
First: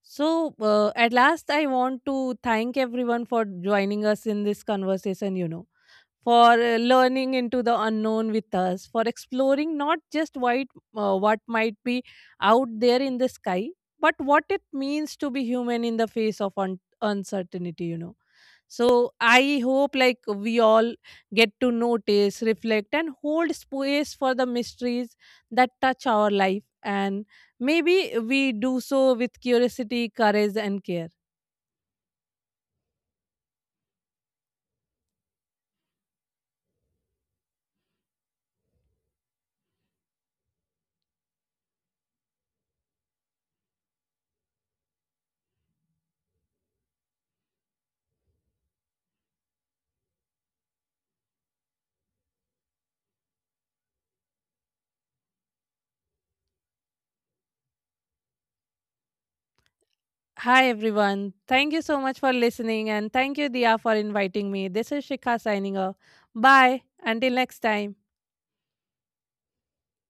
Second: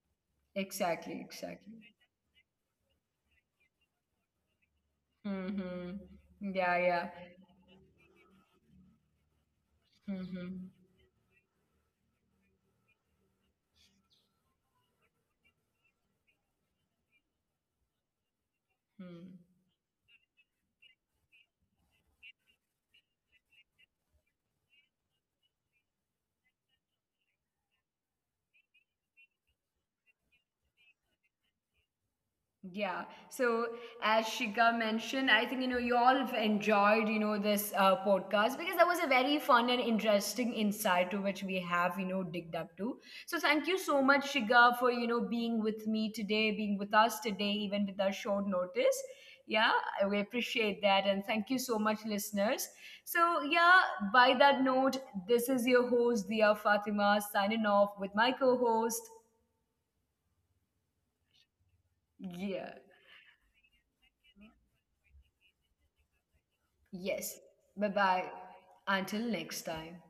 S2: So at
S1: Exactly,
S2: last, I
S1: exactly.
S2: want to thank everyone for joining us in this conversation. You know,
S1: Mm-hmm.
S2: for
S1: Yeah, yeah.
S2: learning into the unknown with us, for exploring not just
S1: Mm-hmm.
S2: what might be out there in the sky, but what it means to be human in the face of uncertainty, you know. So
S1: Mm.
S2: I hope, like, we all get to notice, reflect, and hold space for the mysteries that touch our life. And maybe we do so with curiosity, courage, and care.
S1: Yeah. So as Shika mentioned, I think you all have enjoyed this podcast, because that was a very fun and interesting insight to which we have digged up to. So thank you so much, Shika, for being with me today, being with us today, even with our short notice. Yeah, we appreciate that, and thank you so much, listeners. So yeah, by that note, this is your host Dia Fatima signing off with my co-host.
S2: Hi, everyone. Thank you so much for
S1: Yeah.
S2: listening, and thank you, Dia, for inviting me. This is Shikha signing off. Bye. Until
S1: Yes.
S2: next
S1: Bye
S2: time.
S1: bye. Until next time.